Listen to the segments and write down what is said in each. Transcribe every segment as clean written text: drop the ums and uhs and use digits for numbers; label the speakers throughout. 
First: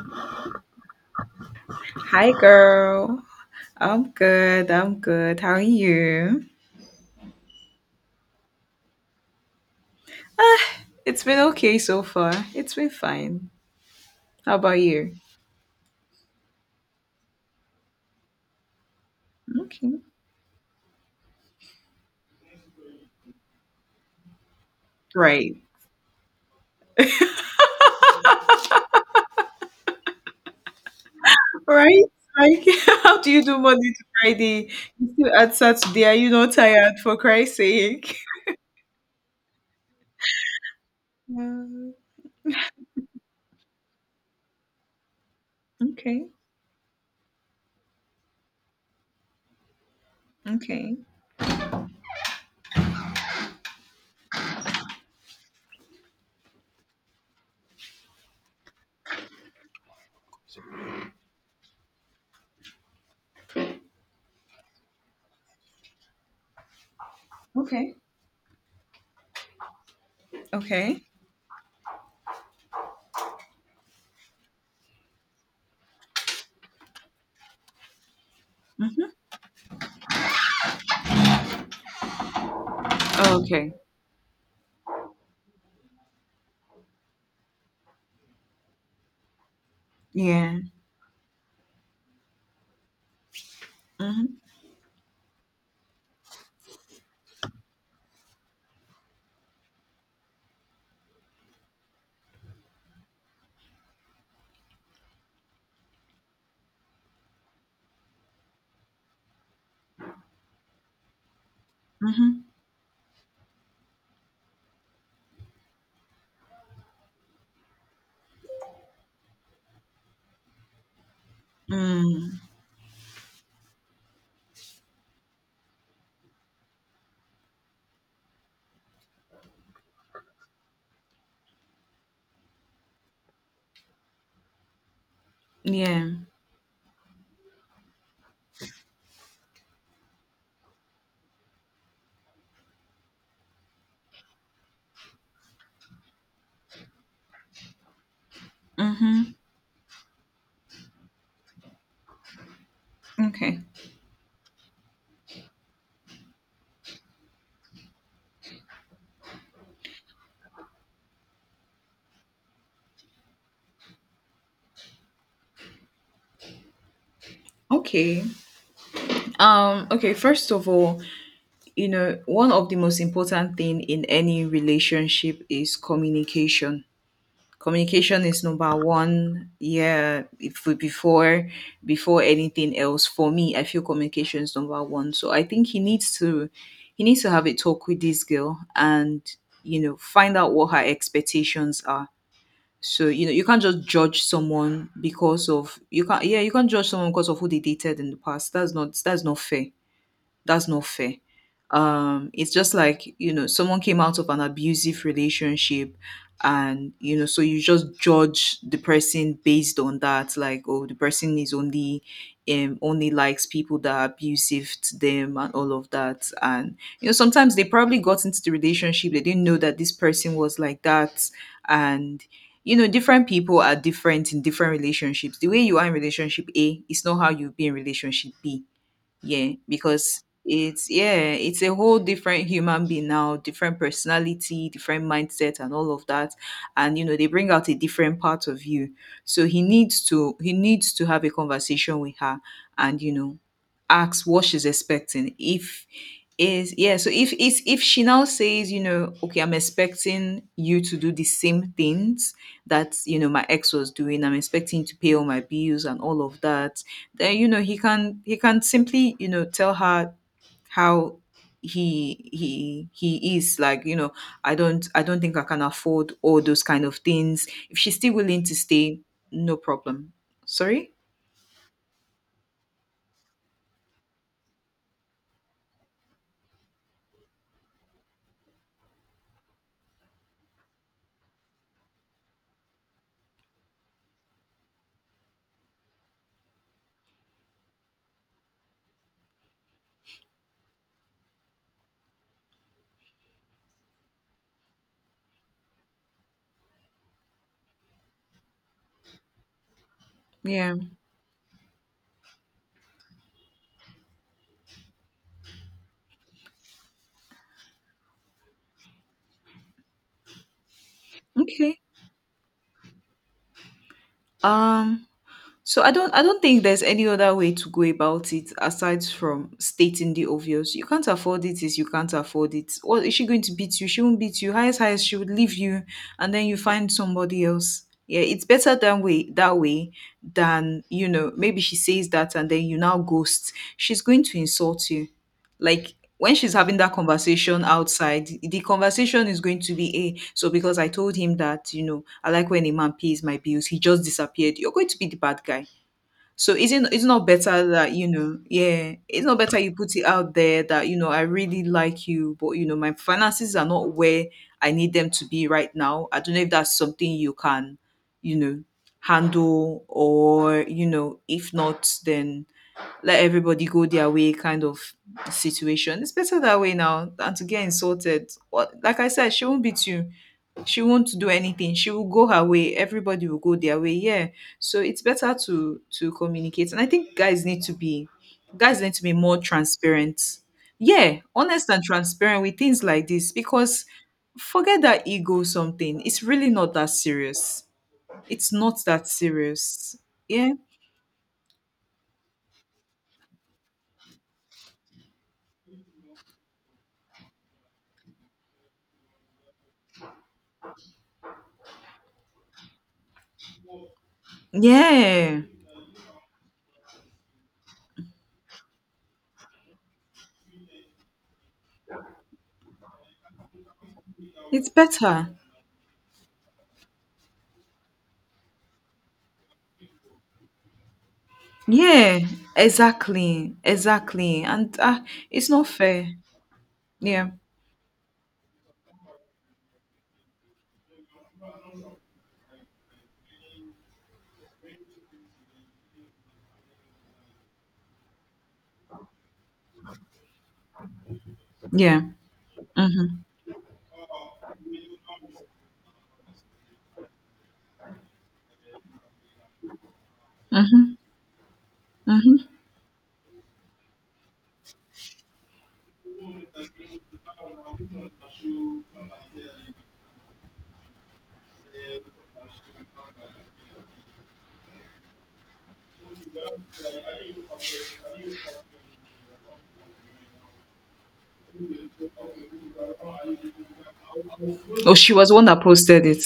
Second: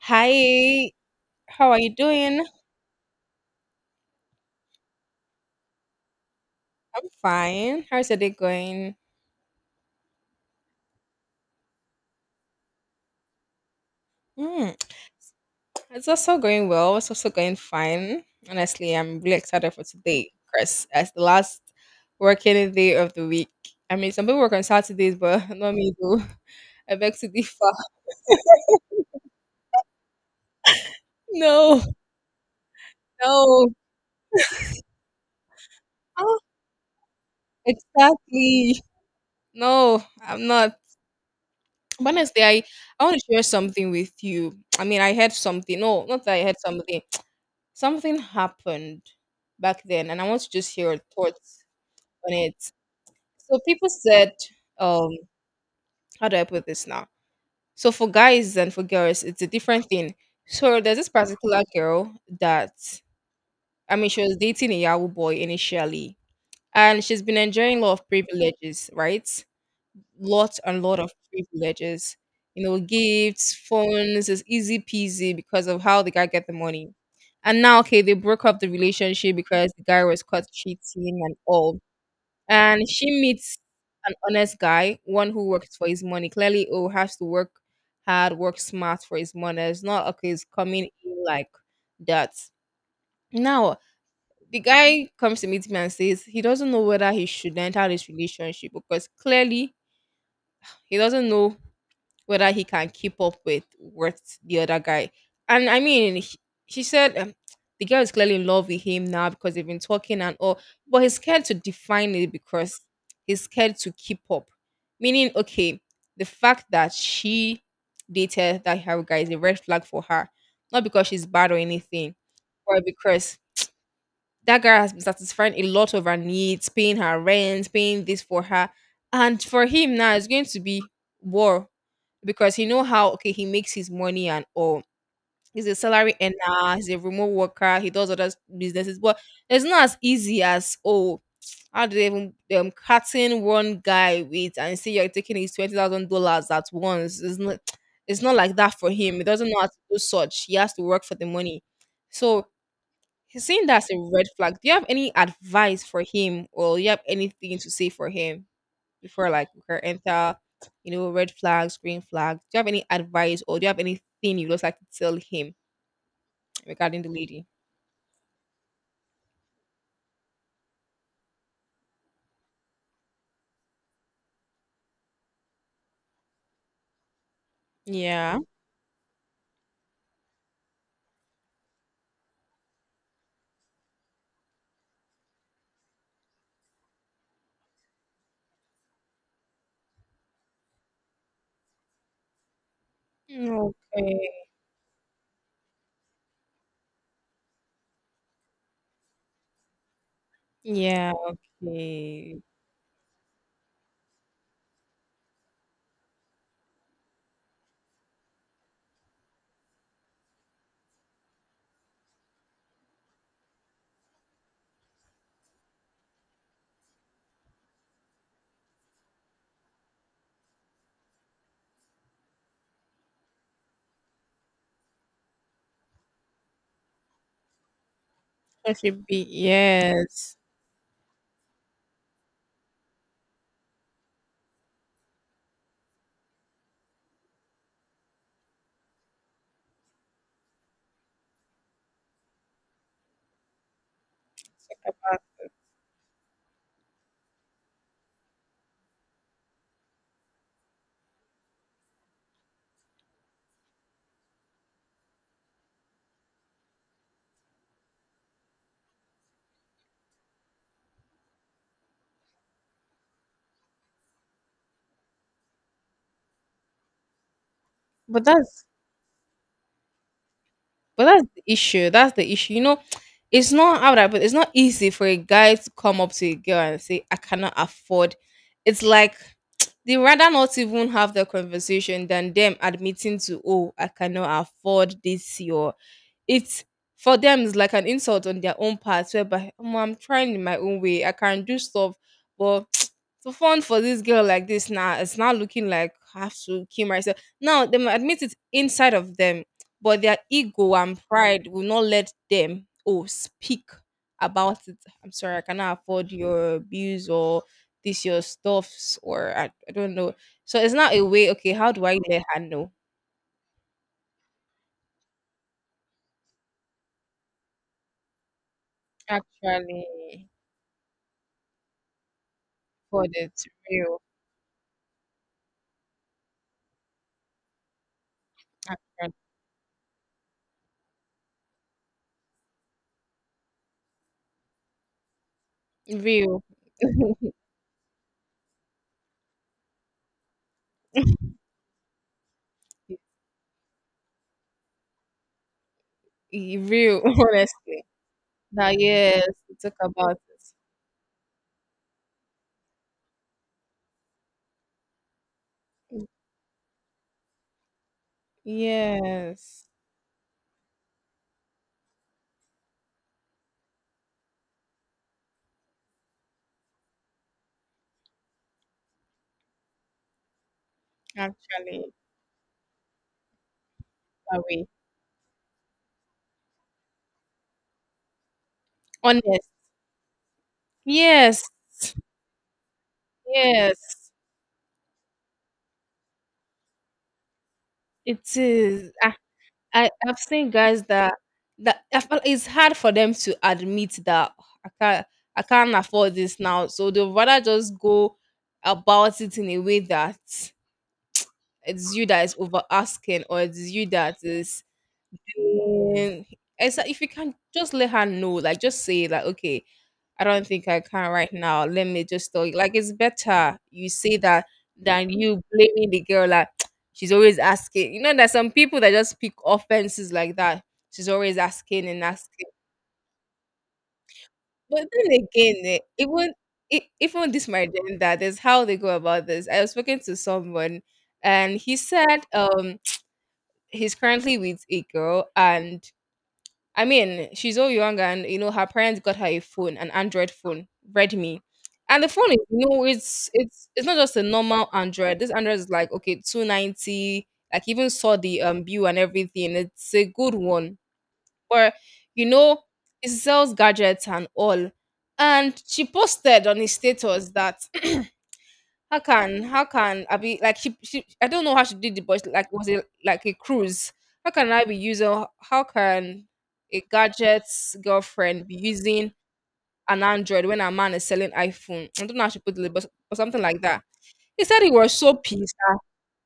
Speaker 1: Hi, how are you
Speaker 2: Hi,
Speaker 1: doing?
Speaker 2: girl. I'm good. How are you?
Speaker 1: I'm fine. How's your day going?
Speaker 2: Ah, it's been okay so far. It's been fine. How
Speaker 1: Mm,
Speaker 2: about you?
Speaker 1: it's also going well. It's also going fine. Honestly, I'm really excited for
Speaker 2: Okay.
Speaker 1: today because as the last working day of the week. I mean, some people work on Saturdays, but
Speaker 2: Right.
Speaker 1: not me though. I beg to differ. No,
Speaker 2: Right? Like, how do you do
Speaker 1: no,
Speaker 2: Monday to Friday? You still at Saturday. Are you
Speaker 1: Ah,
Speaker 2: not tired, for Christ's sake?
Speaker 1: exactly. No, I'm not.
Speaker 2: Um,
Speaker 1: But honestly, I want to share something with you. I mean, I heard something. No, not
Speaker 2: okay.
Speaker 1: that I heard something. Something happened back then, and I want to just hear
Speaker 2: Okay.
Speaker 1: your thoughts on it. So people said, um how do I put this now? So for guys and for girls it's a different thing. So there's this particular girl that, I mean, she was dating a Yahoo boy initially, and she's been enjoying a lot
Speaker 2: Okay.
Speaker 1: of privileges, right? Lot and lot
Speaker 2: Okay.
Speaker 1: of privileges. You know, gifts, phones is easy peasy because of how the guy get the money. And now, okay, they broke up the relationship because the guy was caught cheating and all. And she
Speaker 2: Mm-hmm.
Speaker 1: meets
Speaker 2: Okay.
Speaker 1: an honest guy, one who works for his money. Clearly, who has to work hard, work smart for his money. It's not okay. It's
Speaker 2: Yeah.
Speaker 1: coming in like that. Now,
Speaker 2: Mm-hmm.
Speaker 1: the guy comes to meet me and says he doesn't know whether he should enter this relationship because clearly he doesn't know whether he can keep up with the other guy. And I mean, she said, the girl is clearly in love with him now because they've been talking and all, but he's scared to define it
Speaker 2: Mm-hmm.
Speaker 1: because he's scared to keep up. Meaning, okay, the fact that she dated that her guy is a red flag for her, not because she's bad or anything,
Speaker 2: Mm.
Speaker 1: but because that guy has been satisfying a lot of her needs, paying her rent, paying this for her. And for him now, it's going to be war because he know how okay he makes his money and all. He's a
Speaker 2: Yeah.
Speaker 1: salary earner, he's a remote worker, he does other businesses, but it's not as easy as, oh, how do they even cutting one guy with and say you're taking his $20,000 at once? It's not, it's not like that for him. He
Speaker 2: Mm-hmm.
Speaker 1: doesn't know how to do such. He has to work for the money. So he's
Speaker 2: Okay.
Speaker 1: saying that's a red flag. Do you have any advice for him, or you have anything to say for him before, like, we can enter, you know, red flags, green flags? Do you have any advice, or do you have anything you just like to tell him regarding the lady?
Speaker 2: Okay. Okay, first of all, you know one of the most important thing in any relationship is communication, communication
Speaker 1: Yeah.
Speaker 2: is number one. Yeah, if we- before before anything else for me I feel communication is number one. So I think he needs to, he needs to have a talk with this girl and you know find out what her expectations are. So you know you
Speaker 1: Mm,
Speaker 2: can't just judge
Speaker 1: okay.
Speaker 2: someone because of, you can't, yeah, you can't judge someone because of who they dated in the past. That's not, that's not fair. That's not
Speaker 1: Yeah.
Speaker 2: fair.
Speaker 1: Okay.
Speaker 2: It's just like, you know, someone came out of an abusive relationship and, you know, so you just judge the person based on that, like, oh, the person is only only likes people that are abusive to them and all of that. And, you know, sometimes they probably got into the relationship, they didn't know that this person was like that, and you know, different people are different in different relationships. The way you are in relationship A is not how you'll be in relationship B.
Speaker 1: That should be
Speaker 2: Yeah, because
Speaker 1: yes.
Speaker 2: it's, yeah, it's a whole different human being now, different personality, different mindset and all of that, and you know they bring out a different part of you. So he needs to, he needs to have a conversation with her and you know asks what she's
Speaker 1: Uh,
Speaker 2: expecting. If is Yeah, so if she now says, you know, okay, I'm expecting you to do the same things that, you know, my ex was doing, I'm expecting you to pay all my bills and all of that, then you know he can, he can simply, you know, tell her how he is, like, you know, I don't, I don't think I can afford all those kind of things. If she's still
Speaker 1: But
Speaker 2: willing to
Speaker 1: that's
Speaker 2: stay, no problem. Sorry.
Speaker 1: but that's the issue. That's the issue. You know, it's not how that, but it's not easy for a guy to come up to a girl and say, "I cannot afford." It's like they rather not even have the conversation than them admitting to, oh, I cannot afford this your, it's, for them it's like an insult on their own part whereby, "Omo, I'm trying in my own way. I can do stuff, but to fun for this girl like this now, it's not looking like I have to kill myself." Now they might admit it inside of them, but their
Speaker 2: Yeah.
Speaker 1: ego and pride will not let them oh speak about it. I'm sorry, I cannot afford your bills or this your stuffs, or I don't know. So it's not a way, okay, how
Speaker 2: Okay.
Speaker 1: do I let her know?
Speaker 2: um So I don't, I don't think there's any other way to go about it aside from
Speaker 1: Actually,
Speaker 2: stating the obvious. You can't afford it is you can't afford it.
Speaker 1: for
Speaker 2: What is she
Speaker 1: the
Speaker 2: going to beat you?
Speaker 1: real.
Speaker 2: She won't beat you. Highest she would leave you, and then you find somebody else. Yeah, it's better that way, than, you know, maybe she says that and then you now ghost. She's going to insult you. Like when
Speaker 1: Real.
Speaker 2: she's having that conversation outside, the conversation is going to be, a, so because I told him that, you know, I like when a man pays my bills, he just disappeared. You're going to be the bad guy. So isn't,
Speaker 1: Real,
Speaker 2: it's not better
Speaker 1: honestly.
Speaker 2: that, you know,
Speaker 1: That
Speaker 2: yeah, it's
Speaker 1: yes,
Speaker 2: not
Speaker 1: we
Speaker 2: better you
Speaker 1: talk
Speaker 2: put it
Speaker 1: about
Speaker 2: out
Speaker 1: it.
Speaker 2: there that, you know, I really like you, but you know, my finances are not where I need them to be right now. I don't know if that's something you can, you know,
Speaker 1: Yes,
Speaker 2: handle or, you know, if not, then let everybody go their way kind of situation. It's better that way now than to get insulted. What, like I said, she won't beat you. She won't do anything. She
Speaker 1: actually,
Speaker 2: will go her way. Everybody will go their way. Yeah.
Speaker 1: that way.
Speaker 2: So it's better to communicate. And I think guys need to be, guys need to be more
Speaker 1: Honest.
Speaker 2: transparent. Yeah,
Speaker 1: Yes,
Speaker 2: honest and transparent with things like this because
Speaker 1: yes,
Speaker 2: forget that ego something. It's really not that serious.
Speaker 1: it
Speaker 2: It's not
Speaker 1: is.
Speaker 2: that
Speaker 1: I, I
Speaker 2: serious.
Speaker 1: I've seen
Speaker 2: Yeah.
Speaker 1: guys that I feel it's hard for them to admit that, "Oh, I can't afford this now," so they'd rather just go about it in a way that it's you that is over asking or it's you that is.
Speaker 2: Yeah.
Speaker 1: And it's like if you can just let her know, like just say like, okay, I don't think I can right now. Let me just tell you. Like it's better you say that
Speaker 2: It's
Speaker 1: than
Speaker 2: better.
Speaker 1: you blaming the girl, like, she's always asking. You know, there's some people that just pick offenses like that. She's always asking and
Speaker 2: Yeah,
Speaker 1: asking.
Speaker 2: exactly, exactly, and
Speaker 1: But
Speaker 2: uh,
Speaker 1: then
Speaker 2: it's
Speaker 1: again,
Speaker 2: not fair.
Speaker 1: even
Speaker 2: Yeah,
Speaker 1: even this my gender, there's how they go about this. I was speaking to someone and he said he's currently with a girl, and I mean, she's all young and you know her parents got her a phone, an Android phone, Redmi.
Speaker 2: yeah.
Speaker 1: And the phone is, you know,
Speaker 2: Mhm,
Speaker 1: it's not just a normal Android. This Android is like, okay, 290, like even saw the bill and everything. It's a good one.
Speaker 2: mhm,
Speaker 1: But you
Speaker 2: mhm.
Speaker 1: know, it sells gadgets and all. And she posted on his status that How can I be, like, she I don't know how she did it, but like it was it like a cruise? How can a gadget's girlfriend be using an Android when a man is selling iPhone? I don't know how she put it, but something like that. He said he was
Speaker 2: Oh, she
Speaker 1: so
Speaker 2: was the one
Speaker 1: pissed.
Speaker 2: that posted it.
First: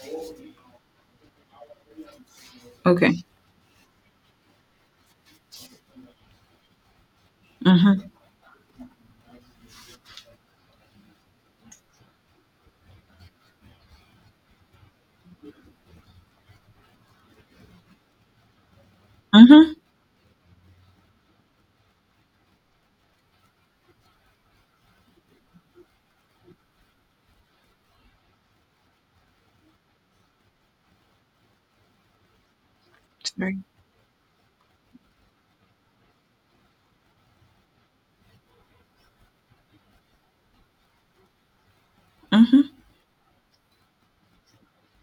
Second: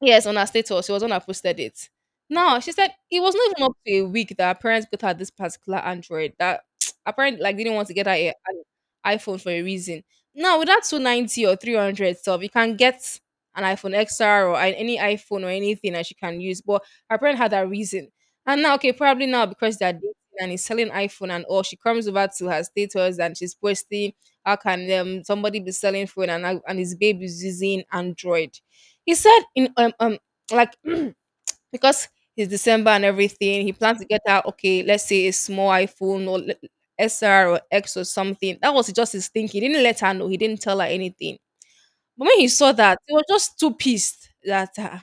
Speaker 1: Yes, on her status, she was the one that posted it. Now she said it
Speaker 2: Okay.
Speaker 1: was not even up to a week that her parents got her this particular Android that apparently like they didn't want to get
Speaker 2: Mhm,
Speaker 1: her an iPhone for a reason. Now with that 290 or 300 stuff, you can get an iPhone XR or any iPhone or anything that she can use. But her parent had that reason, and now okay, probably now
Speaker 2: mhm.
Speaker 1: because they're dating and he's selling iPhone and all, she comes over to her status and she's posting how can, somebody be selling phone and and his babe is using Android? He said in like because it's December and
Speaker 2: Sorry.
Speaker 1: everything, he plans to get out. Okay, let's say a small iPhone or SR or X or something. That was just his thinking. He didn't let her know. He didn't tell her anything, but when he
Speaker 2: Mhm.
Speaker 1: saw that, he was just too pissed that,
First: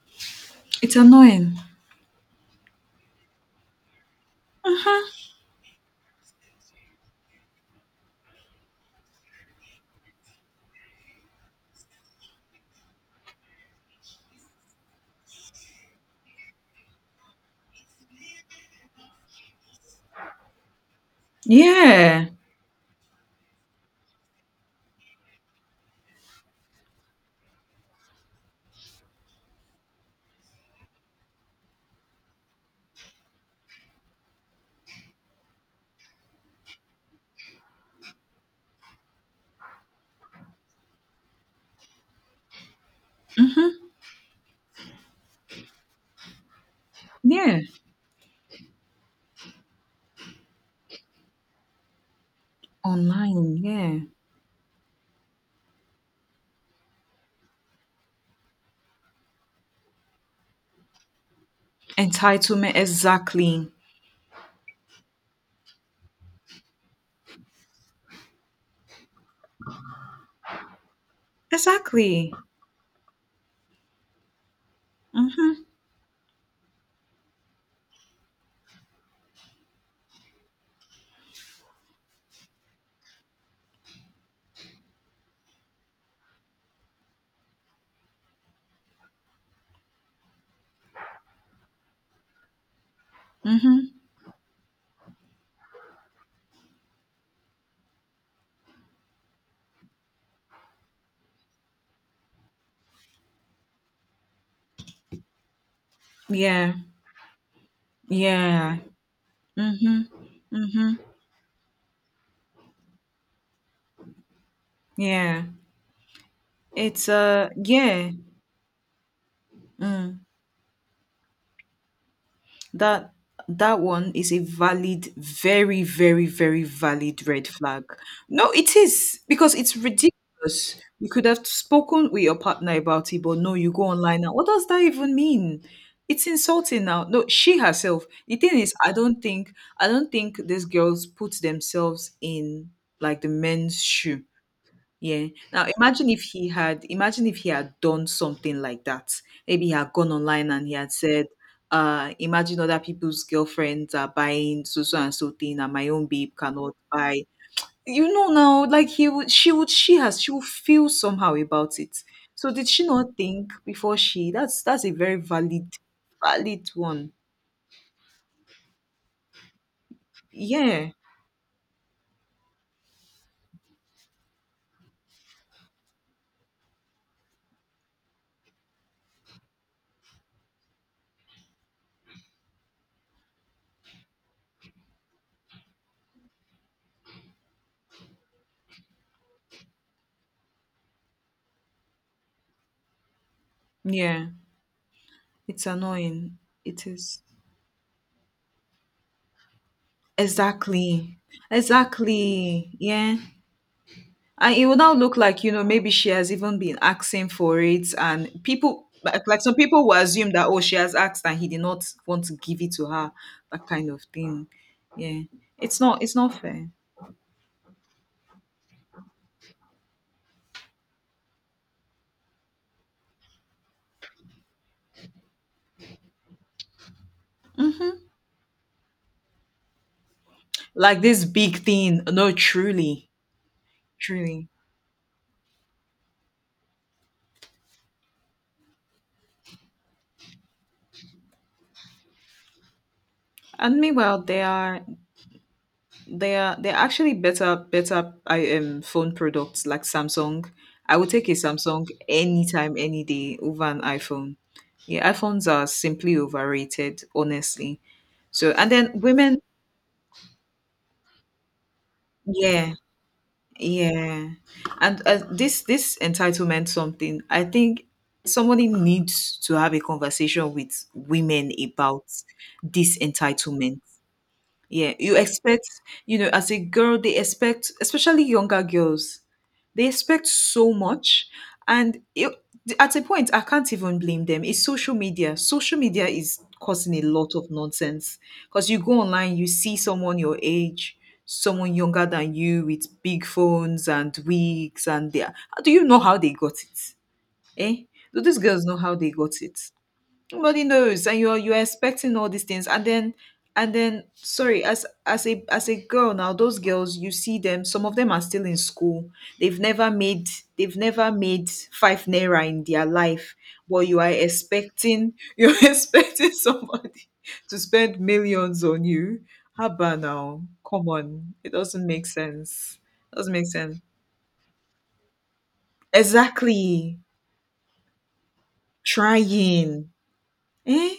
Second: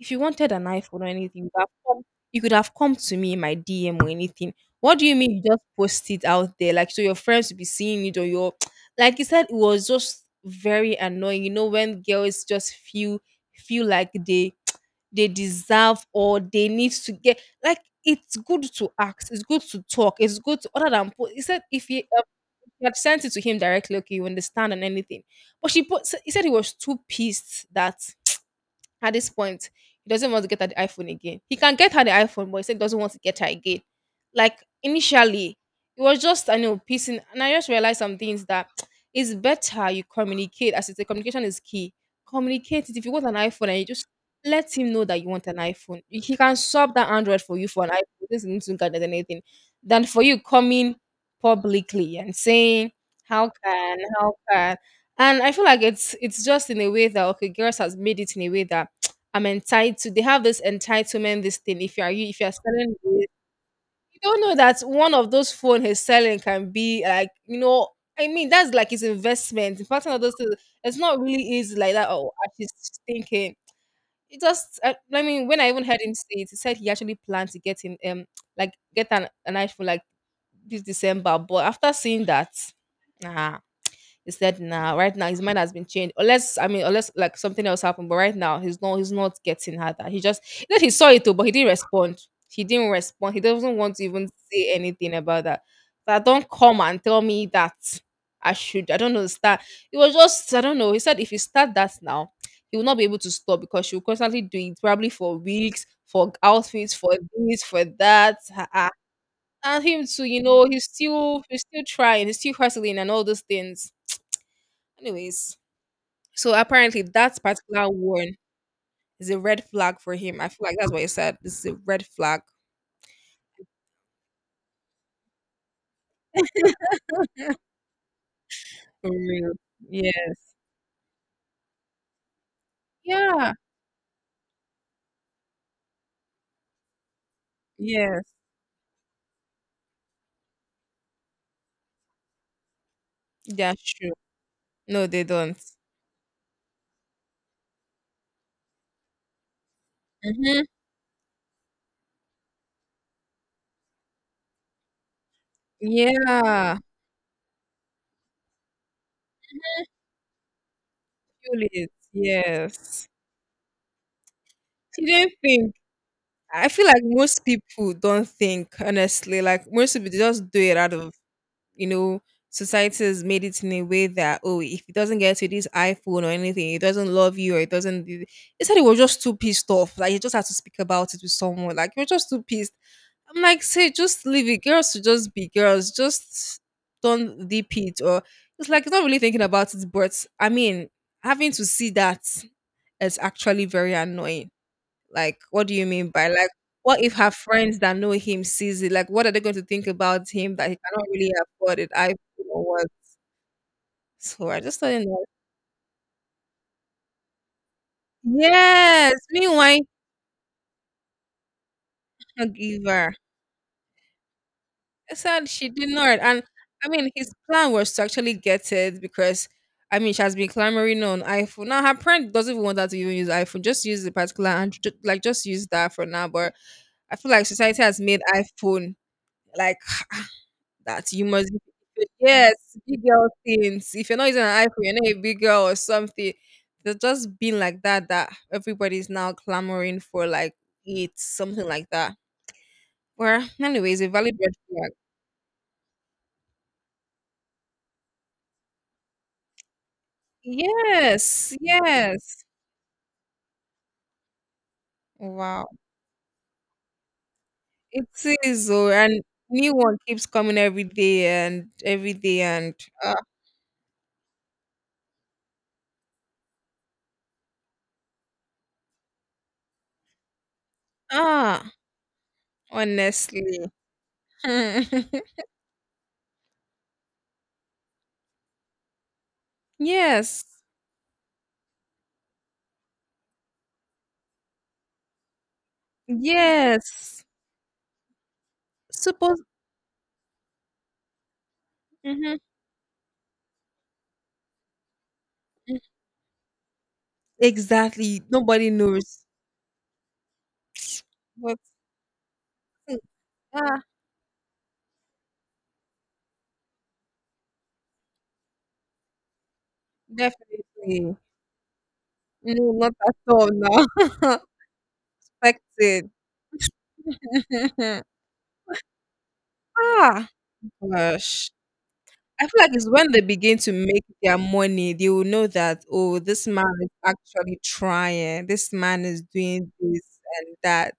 Speaker 1: if you wanted an
Speaker 2: It's
Speaker 1: iPhone or anything, you
Speaker 2: annoying.
Speaker 1: could have come, you could have come to me in my DM or anything. What do you
Speaker 2: Mhm.
Speaker 1: mean you just post it out there? Like, so your friends will be seeing it, or your. Like he said, it was just very annoying. You know, when girls just feel like they they deserve or they need to get, like, it's good to ask, it's good to talk, it's good to, other than he said if you,
Speaker 2: Yeah,
Speaker 1: she had sent it to him directly. Okay, you understand and anything. But she put, he said he was too pissed that at this point, he doesn't want to get her the iPhone again. He can get her the iPhone, but he said he doesn't want to get her again. Like initially, it was just I know piecing, and I just realized some things that it's better you communicate. As it's a, communication is key. Communicate it. If you want an iPhone, and you just let him know that you want an iPhone. He can swap that Android for
Speaker 2: yeah.
Speaker 1: you for an iPhone. This isn't to look at anything. Than for you coming publicly and saying, "How
Speaker 2: Online.
Speaker 1: can?
Speaker 2: Yeah.
Speaker 1: How can?" And I feel like it's just in a way that, okay, girls has made it in a way that I'm entitled. They have this entitlement, this thing. If you are you, if you are
Speaker 2: Entitlement.
Speaker 1: selling this,
Speaker 2: Exactly.
Speaker 1: you don't know that one of those phone he's selling can be, like, you know, I mean, that's like his investment. In fact, one of those things, it's not really easy like that. Oh,
Speaker 2: Exactly.
Speaker 1: I just thinking. It just, I mean, when
Speaker 2: Mhm,
Speaker 1: I even heard him say it, he said he actually planned to get him, like get an iPhone like this December. But after seeing that, nah, he said, "Nah, right now his mind has been changed." Unless, I mean, unless like something else happened, but right now he's not. He's not getting her. That he just, he said he saw it too, but he didn't respond. He didn't respond. He doesn't want
Speaker 2: mhm.
Speaker 1: to even say anything about that. That don't come and tell me that I should. I don't know. Start. It was just I don't know. He said if you start that now, he will not be able to stop because she will constantly do it probably for weeks, for
Speaker 2: Yeah,
Speaker 1: outfits, for this, for that. Ah,
Speaker 2: yeah.
Speaker 1: ah. And him
Speaker 2: Mhm,
Speaker 1: too, you know,
Speaker 2: mhm.
Speaker 1: he's still trying, he's still hustling and all those things.
Speaker 2: Yeah.
Speaker 1: Anyways, so apparently
Speaker 2: It's
Speaker 1: that
Speaker 2: uh.
Speaker 1: particular
Speaker 2: Yeah.
Speaker 1: one is a red flag for
Speaker 2: Mm.
Speaker 1: him. I feel like that's what he said. This is a red flag.
Speaker 2: that that one is a valid, very, very, very valid red flag. No, it
Speaker 1: For
Speaker 2: is,
Speaker 1: real.
Speaker 2: because it's
Speaker 1: Yes.
Speaker 2: ridiculous. You could have spoken with your partner about it, but no,
Speaker 1: Yeah.
Speaker 2: you go online. Now what does that even mean? It's insulting. Now, no, she herself,
Speaker 1: Yes.
Speaker 2: the thing is I don't think, I don't think these girls put themselves in, like, the men's
Speaker 1: That's true.
Speaker 2: shoe.
Speaker 1: No, they
Speaker 2: Yeah.
Speaker 1: don't.
Speaker 2: Now imagine if he had, imagine if he had done something like that. Maybe he had gone online
Speaker 1: Mm-hmm.
Speaker 2: and he had said, imagine other people's girlfriends are buying so so and so thing and my own babe cannot
Speaker 1: Yeah.
Speaker 2: buy. You know now, like he would, she would, she has, she would feel somehow
Speaker 1: Feel
Speaker 2: about
Speaker 1: it.
Speaker 2: it. So did she
Speaker 1: Yes.
Speaker 2: not think before she, that's a
Speaker 1: She
Speaker 2: very
Speaker 1: didn't
Speaker 2: valid,
Speaker 1: think.
Speaker 2: valid
Speaker 1: I feel like
Speaker 2: one.
Speaker 1: most people don't think, honestly. Like most people they just do it
Speaker 2: Yeah.
Speaker 1: out of you know, society has made it in a way that, oh, if it doesn't get to this iPhone or anything, it doesn't love you or it doesn't. He said he was just too pissed off. Like, he just had to speak about it with someone. Like, you're just too pissed. I'm like, say, just leave it. Girls should just be girls. Just don't deep it. Or it's like, he's not really thinking about it. But I mean, having to see that is actually very
Speaker 2: Yeah.
Speaker 1: annoying, like,
Speaker 2: It's
Speaker 1: what do you mean by,
Speaker 2: annoying.
Speaker 1: like,
Speaker 2: It
Speaker 1: what if
Speaker 2: is.
Speaker 1: her friends that know him sees it? Like, what are they going to think about him that he cannot
Speaker 2: Exactly.
Speaker 1: really afford it? I or
Speaker 2: Exactly.
Speaker 1: what?
Speaker 2: Yeah.
Speaker 1: So
Speaker 2: And
Speaker 1: I
Speaker 2: it would
Speaker 1: just thought,
Speaker 2: now look like, you know, maybe she has even been asking for it, and people
Speaker 1: yes,
Speaker 2: like some
Speaker 1: meanwhile,
Speaker 2: people will assume that, oh, she has asked and he did not want to
Speaker 1: a
Speaker 2: give it to her,
Speaker 1: giver.
Speaker 2: that kind of thing.
Speaker 1: I
Speaker 2: Yeah,
Speaker 1: said she
Speaker 2: it's
Speaker 1: did
Speaker 2: not, it's
Speaker 1: not.
Speaker 2: not
Speaker 1: And
Speaker 2: fair.
Speaker 1: I mean, his plan was to actually get it because I mean, she has been clamoring on iPhone. Now, her parent doesn't even want her to even use iPhone. Just use the particular and like just use that for now. But I feel like society has made iPhone like
Speaker 2: Like
Speaker 1: that
Speaker 2: this
Speaker 1: you must
Speaker 2: big thing, no,
Speaker 1: yes, big
Speaker 2: truly,
Speaker 1: girl things. If you're not using
Speaker 2: truly.
Speaker 1: an iPhone, you're not a big girl or something. They're just being like that everybody's now clamoring for, like, it, something like that. Well,
Speaker 2: And
Speaker 1: anyways, a
Speaker 2: meanwhile
Speaker 1: valid
Speaker 2: they
Speaker 1: red
Speaker 2: are,
Speaker 1: flag.
Speaker 2: they're actually better, better, I phone products like Samsung. I would take a
Speaker 1: Yes,
Speaker 2: Samsung
Speaker 1: yes.
Speaker 2: anytime, any day over an iPhone. Yeah, iPhones are
Speaker 1: Wow.
Speaker 2: simply overrated, honestly.
Speaker 1: It
Speaker 2: So and
Speaker 1: is, oh,
Speaker 2: then
Speaker 1: and
Speaker 2: women,
Speaker 1: new one keeps coming every day
Speaker 2: yeah,
Speaker 1: and uh,
Speaker 2: yeah, and this, this entitlement something. I think somebody needs to have a conversation with women
Speaker 1: ah,
Speaker 2: about this
Speaker 1: honestly.
Speaker 2: entitlement. Yeah, you expect, you know, as a girl, they expect, especially younger girls, they expect
Speaker 1: Yes.
Speaker 2: so much. And it, at a point, I can't even blame them. It's social media. Social media is causing a
Speaker 1: Yes.
Speaker 2: lot of nonsense because you go online,
Speaker 1: Suppose.
Speaker 2: you see someone your age, someone younger than
Speaker 1: Mhm.
Speaker 2: you with big phones and wigs, and they are- do you know how they got it? Eh? Do
Speaker 1: Exactly.
Speaker 2: these girls
Speaker 1: Nobody
Speaker 2: know how they
Speaker 1: knows.
Speaker 2: got it? Nobody knows, and you're
Speaker 1: But
Speaker 2: expecting all these things, and
Speaker 1: mm,
Speaker 2: then, and
Speaker 1: ah,
Speaker 2: then sorry, as a, as a girl now, those girls you see them, some of them are still in school. They've never made they've never
Speaker 1: definitely.
Speaker 2: made five naira in
Speaker 1: No,
Speaker 2: their
Speaker 1: not at
Speaker 2: life,
Speaker 1: all now.
Speaker 2: but you are expecting you're
Speaker 1: Expected.
Speaker 2: expecting somebody to spend millions on you. Haba
Speaker 1: Ah,
Speaker 2: now, come on,
Speaker 1: gosh.
Speaker 2: it doesn't make
Speaker 1: I feel like
Speaker 2: sense.
Speaker 1: it's when they
Speaker 2: Doesn't make
Speaker 1: begin to
Speaker 2: sense.
Speaker 1: make their money, they will know that, oh, this man is
Speaker 2: Exactly.
Speaker 1: actually trying. This man is doing
Speaker 2: Trying,
Speaker 1: this and that.
Speaker 2: eh?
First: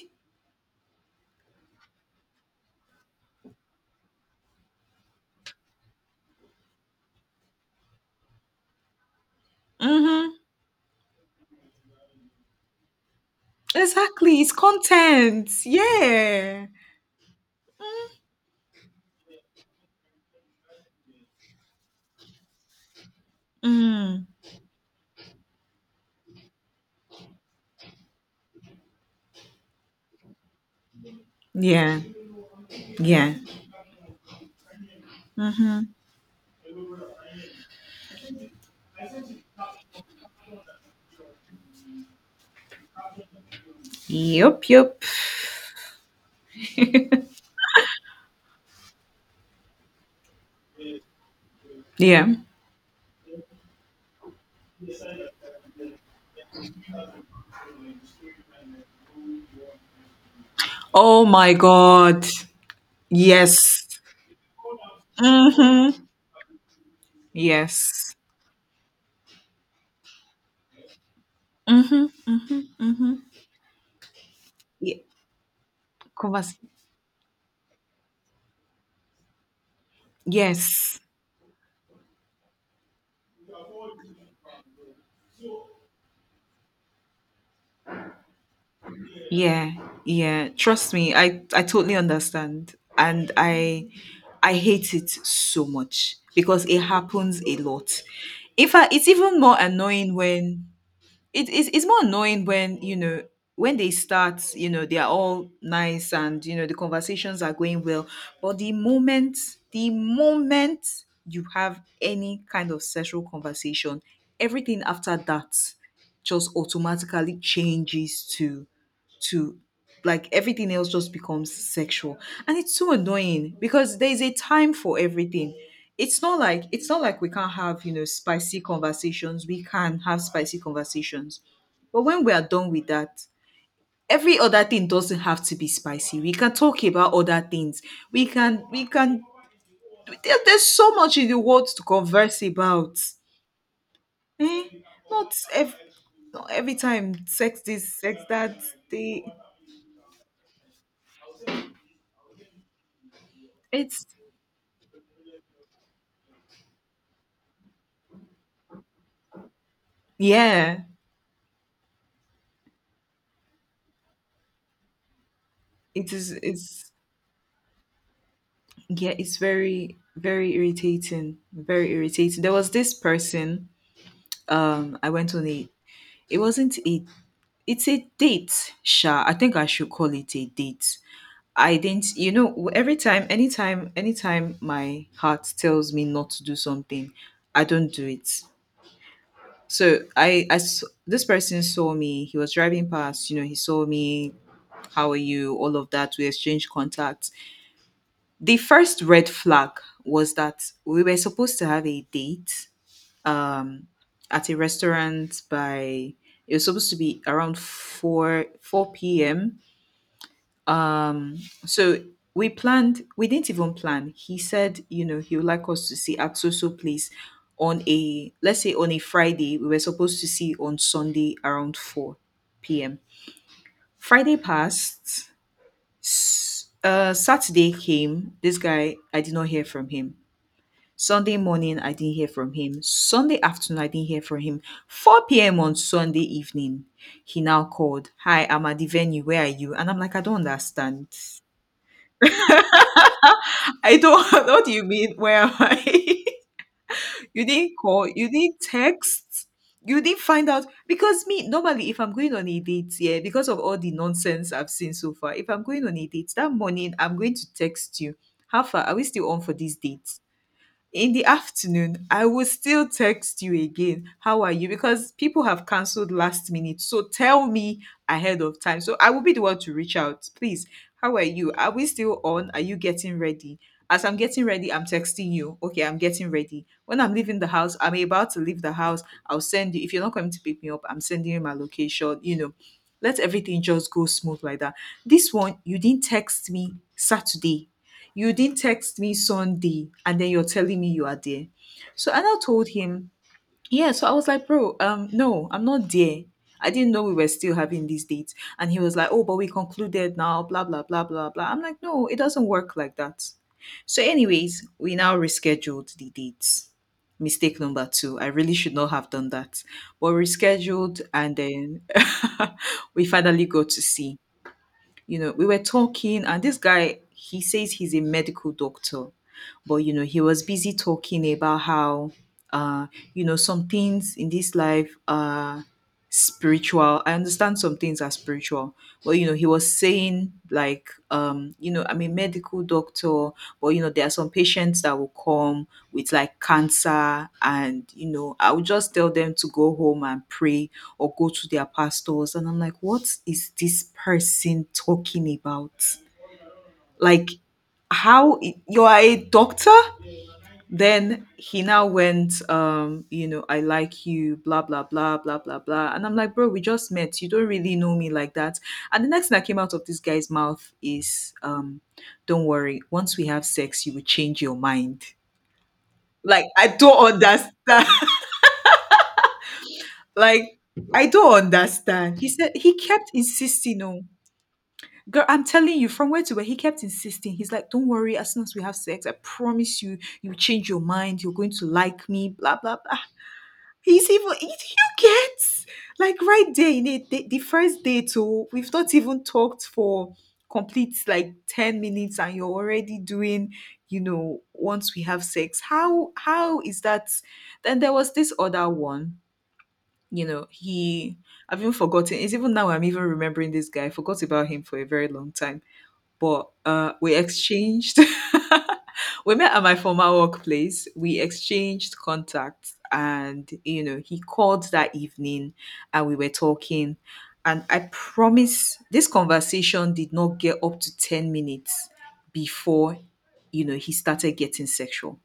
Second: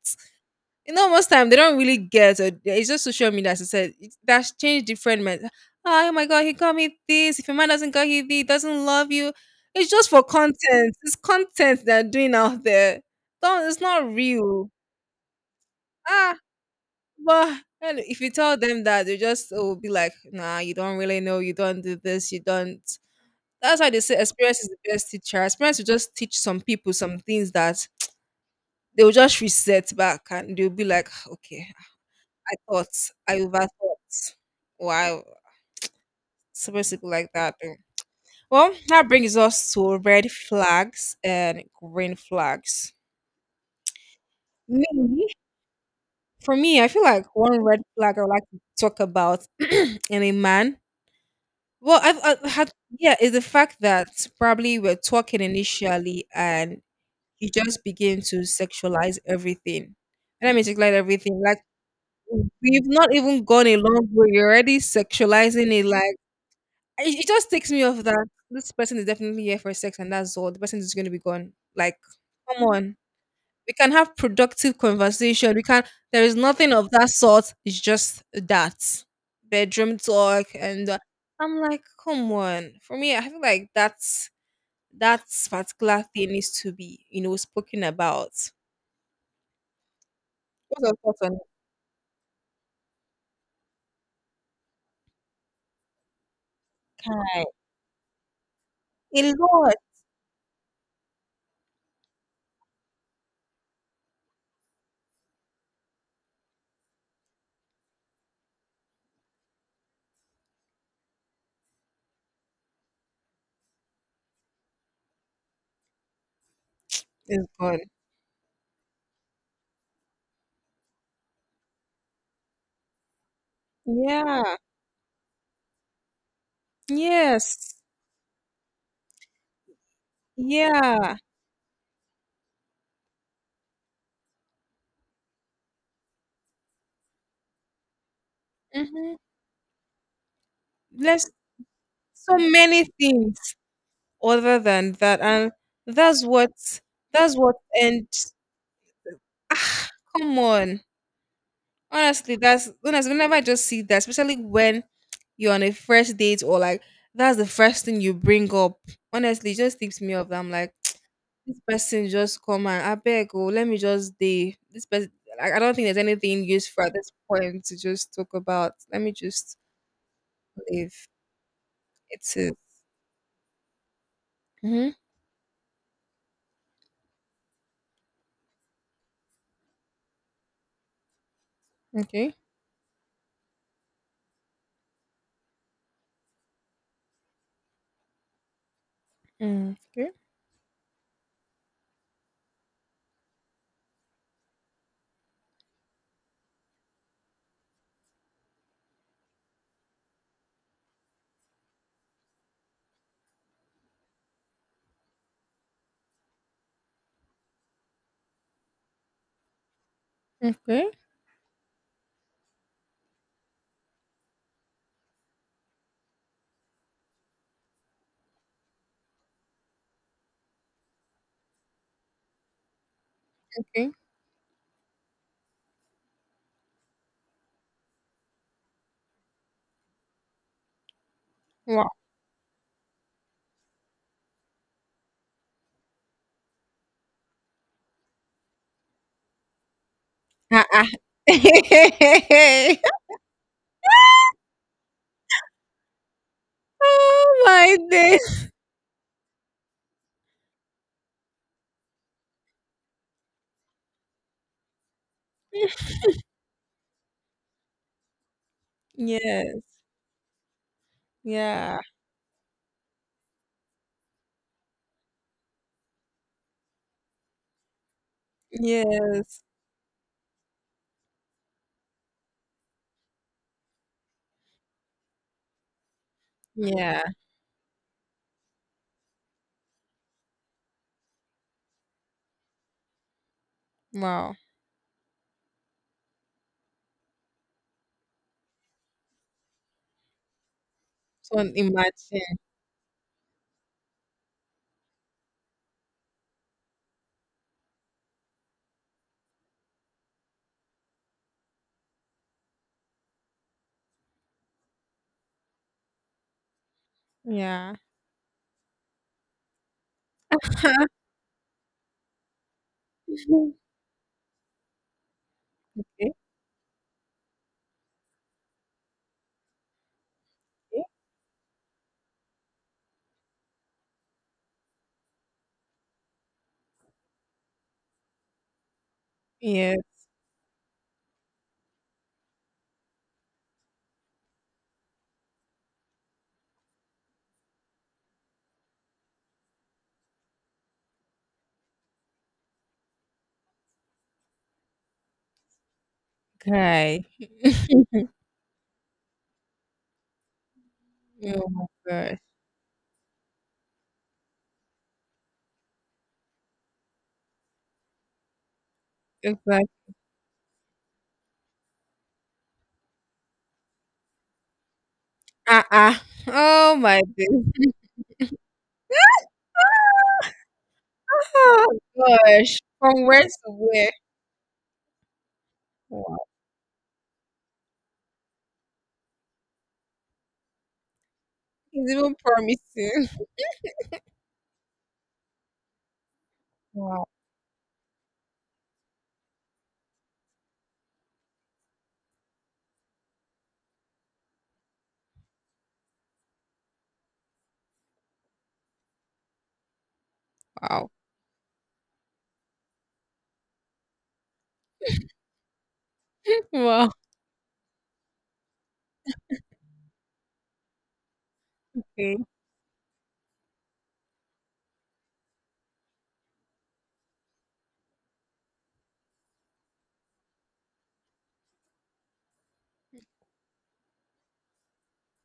Speaker 1: You know, most time they don't really get it. It's just social media, as I said. It's, that's changed different men. Oh my god, he got me this. If a man doesn't got you, he doesn't love you. It's just for
Speaker 2: Mm-hmm.
Speaker 1: content. It's content they're doing out there. Don't, it's not
Speaker 2: Exactly, it's
Speaker 1: real.
Speaker 2: content.
Speaker 1: Ah,
Speaker 2: Yeah.
Speaker 1: but and if you tell them that, they just will be like, nah, you don't really know. You don't do this. You don't. That's why they say
Speaker 2: Mm.
Speaker 1: experience is the best teacher. Experience will just teach some people some things that they will just reset back and they'll be like, okay,
Speaker 2: Yeah.
Speaker 1: I thought.
Speaker 2: Yeah.
Speaker 1: I overthought. Wow.
Speaker 2: Mm-hmm.
Speaker 1: Supposed to be like that. Though. Well, that brings us to red flags and green flags.
Speaker 2: Yup,
Speaker 1: Me,
Speaker 2: yup.
Speaker 1: for me, I feel like one red flag I would like to talk about in a man. Well,
Speaker 2: Yeah.
Speaker 1: yeah, is the fact that probably we're talking initially and you just begin to sexualize everything. And I mean, sexualize
Speaker 2: Oh
Speaker 1: everything.
Speaker 2: my
Speaker 1: Like,
Speaker 2: God.
Speaker 1: we've not even
Speaker 2: Yes.
Speaker 1: gone a long way. You're already sexualizing it.
Speaker 2: Mm-hmm.
Speaker 1: Like, it just takes me off
Speaker 2: Yes.
Speaker 1: that this person is definitely here for sex and that's all. The person is going to be gone. Like,
Speaker 2: Mm-hmm.
Speaker 1: come on.
Speaker 2: Mm-hmm.
Speaker 1: We can have productive
Speaker 2: Yeah.
Speaker 1: conversation. We can. There is
Speaker 2: Converse.
Speaker 1: nothing of that sort. It's just that bedroom talk, and
Speaker 2: Yes.
Speaker 1: I'm like, come on. For me, I feel like that particular thing needs to be, spoken about.
Speaker 2: Yeah. Yeah.
Speaker 1: What's
Speaker 2: Trust
Speaker 1: your
Speaker 2: me,
Speaker 1: thoughts on that?
Speaker 2: I totally understand. And I hate it so much because it happens
Speaker 1: Kai?
Speaker 2: a lot. In fact, it's
Speaker 1: A
Speaker 2: even more
Speaker 1: lot
Speaker 2: annoying when it is, it's more annoying when you know, when they start, you know, they are all nice and you know the conversations are going well, but the moment you have any kind of sexual conversation, everything after that just automatically
Speaker 1: is gone.
Speaker 2: changes to, like, everything else just becomes sexual. And it's so annoying because there's a
Speaker 1: Yeah.
Speaker 2: time for everything. It's not like, it's not like we can't
Speaker 1: Yes.
Speaker 2: have, you know, spicy conversations. We can have spicy
Speaker 1: Yeah.
Speaker 2: conversations, but when we are done with that, every other thing doesn't have to be spicy. We can talk about other things. We can, we
Speaker 1: Mm-hmm.
Speaker 2: can, there, there's so much in
Speaker 1: Let's
Speaker 2: the world to
Speaker 1: so
Speaker 2: converse
Speaker 1: many
Speaker 2: about,
Speaker 1: things other
Speaker 2: eh?
Speaker 1: than that
Speaker 2: not
Speaker 1: and
Speaker 2: ev-
Speaker 1: that's what
Speaker 2: Not every time
Speaker 1: that's what
Speaker 2: sex this,
Speaker 1: and
Speaker 2: sex that. They,
Speaker 1: ah, come on, honestly, that's honestly whenever I just see that,
Speaker 2: it's,
Speaker 1: especially when you're on a first date or like that's the first thing you bring up, honestly it just tips me off. I'm like
Speaker 2: yeah,
Speaker 1: this person just come and I beg, oh, let me just day this person. Like, I don't think there's
Speaker 2: it is,
Speaker 1: anything useful
Speaker 2: it's,
Speaker 1: at this point to just talk about, let me
Speaker 2: yeah, it's
Speaker 1: just
Speaker 2: very, very
Speaker 1: leave.
Speaker 2: irritating, very
Speaker 1: It's
Speaker 2: irritating. There
Speaker 1: it
Speaker 2: was this person,
Speaker 1: Mm-hmm.
Speaker 2: I went on a, it wasn't a, it's a date sha, I think I should call it a date. I didn't, you
Speaker 1: Okay.
Speaker 2: know, every time, anytime my heart tells me not to do something, I don't do it.
Speaker 1: Mm,
Speaker 2: So
Speaker 1: okay.
Speaker 2: this person saw me, he was driving past, you know, he saw me, how are you, all of that, we exchanged contact. The first red flag was that we were supposed to have a date, um, at a restaurant by, it was supposed to be around 4 p.m.
Speaker 1: Okay.
Speaker 2: So we planned, we didn't even plan. He said, you know, he would like us to see at so so place on a, let's say, on a Friday. We were supposed to see on Sunday around 4 p.m.
Speaker 1: Okay.
Speaker 2: Friday passed. Saturday came. This guy, I did not hear from him. Sunday morning, I didn't hear from him. Sunday afternoon, I didn't hear from him. 4 p.m. on Sunday evening, he now called. Hi, I'm at the venue. Where are you? And I'm like, I don't
Speaker 1: Uh-uh.
Speaker 2: understand. I don't, what do you mean? Where am I?
Speaker 1: Oh
Speaker 2: You didn't
Speaker 1: my
Speaker 2: call.
Speaker 1: day.
Speaker 2: You didn't text. You didn't find out. Because me, normally, if I'm going on a date, yeah, because of all the nonsense I've seen so far, if I'm going on a date that morning, I'm going to text you. How far? Are we still on for this
Speaker 1: Yes.
Speaker 2: date? In the
Speaker 1: Yeah.
Speaker 2: afternoon, I will still text you again. How are you? Because people have canceled last minute. So tell me ahead of time. So I will be the
Speaker 1: Yes.
Speaker 2: one to reach out. Please, how are you? Are we still on? Are you getting ready? As I'm getting ready, I'm texting you. Okay, I'm getting ready. When
Speaker 1: Yeah.
Speaker 2: I'm leaving the house, I'm about to leave the house, I'll send you. If you're not coming to pick me up, I'm sending you my location. You know, let everything just go
Speaker 1: Wow.
Speaker 2: smooth like that. This one, you didn't text me Saturday, you didn't text me Sunday, and then you're telling me you are
Speaker 1: So
Speaker 2: there. So, and
Speaker 1: imagine.
Speaker 2: I told him, yeah. So I was like, bro, no, I'm not there. I didn't know we were still having these dates. And he was like, oh, but we concluded now, blah, blah, blah, blah, blah. I'm like, no, it doesn't work like that. So anyways, we now rescheduled the dates. Mistake
Speaker 1: Yeah.
Speaker 2: number two. I really should not have done that. But we rescheduled, and then we finally got to see. You know, we were
Speaker 1: Okay.
Speaker 2: talking, and this guy, he says he's a medical doctor, but you know, he was busy talking about how, uh, you know, some things in this life are spiritual. I understand some things are spiritual, but you know, he was
Speaker 1: Yeah.
Speaker 2: saying like, you know, I'm a medical doctor, but you know, there are some patients that will come with like cancer, and you know, I would just tell them to go home and pray or go to their pastors. And I'm like, what is this person talking about?
Speaker 1: Okay.
Speaker 2: Like, how? You are a doctor. Then
Speaker 1: Oh
Speaker 2: he
Speaker 1: my
Speaker 2: now
Speaker 1: gosh.
Speaker 2: went, you know, I like you, blah, blah, blah, blah, blah, blah. And I'm like, bro, we just met, you don't really know me like that. And the next thing
Speaker 1: It's
Speaker 2: that came
Speaker 1: like,
Speaker 2: out of this guy's mouth is, um, don't worry, once we have sex, you will change your mind.
Speaker 1: uh-uh.
Speaker 2: Like, I
Speaker 1: Oh my
Speaker 2: don't
Speaker 1: day.
Speaker 2: understand. Like, I don't
Speaker 1: Oh
Speaker 2: understand. He said
Speaker 1: gosh.
Speaker 2: he
Speaker 1: From
Speaker 2: kept
Speaker 1: where to
Speaker 2: insisting
Speaker 1: where?
Speaker 2: on, girl, I'm telling you, from where
Speaker 1: Wow.
Speaker 2: to where, he kept insisting. He's like, don't worry, as soon as we have sex, I promise you, you change your mind, you're going to
Speaker 1: It's
Speaker 2: like
Speaker 1: even
Speaker 2: me, blah, blah, blah.
Speaker 1: promising.
Speaker 2: He, you get like right there in
Speaker 1: Wow.
Speaker 2: it. The first day too. We've not even talked for complete like 10 minutes, and you're already doing. You know, once we have sex, how is that? Then there was this other one. You know,
Speaker 1: Wow.
Speaker 2: he, I've even forgotten. It's even now I'm even remembering this guy. I forgot about him for a very long time, but
Speaker 1: Wow.
Speaker 2: we exchanged. We met at my former workplace. We exchanged
Speaker 1: Okay.
Speaker 2: contacts, and you know, he called that evening, and we were talking. And I promise, this conversation did not get up to 10 minutes before, you know, he started getting sexual.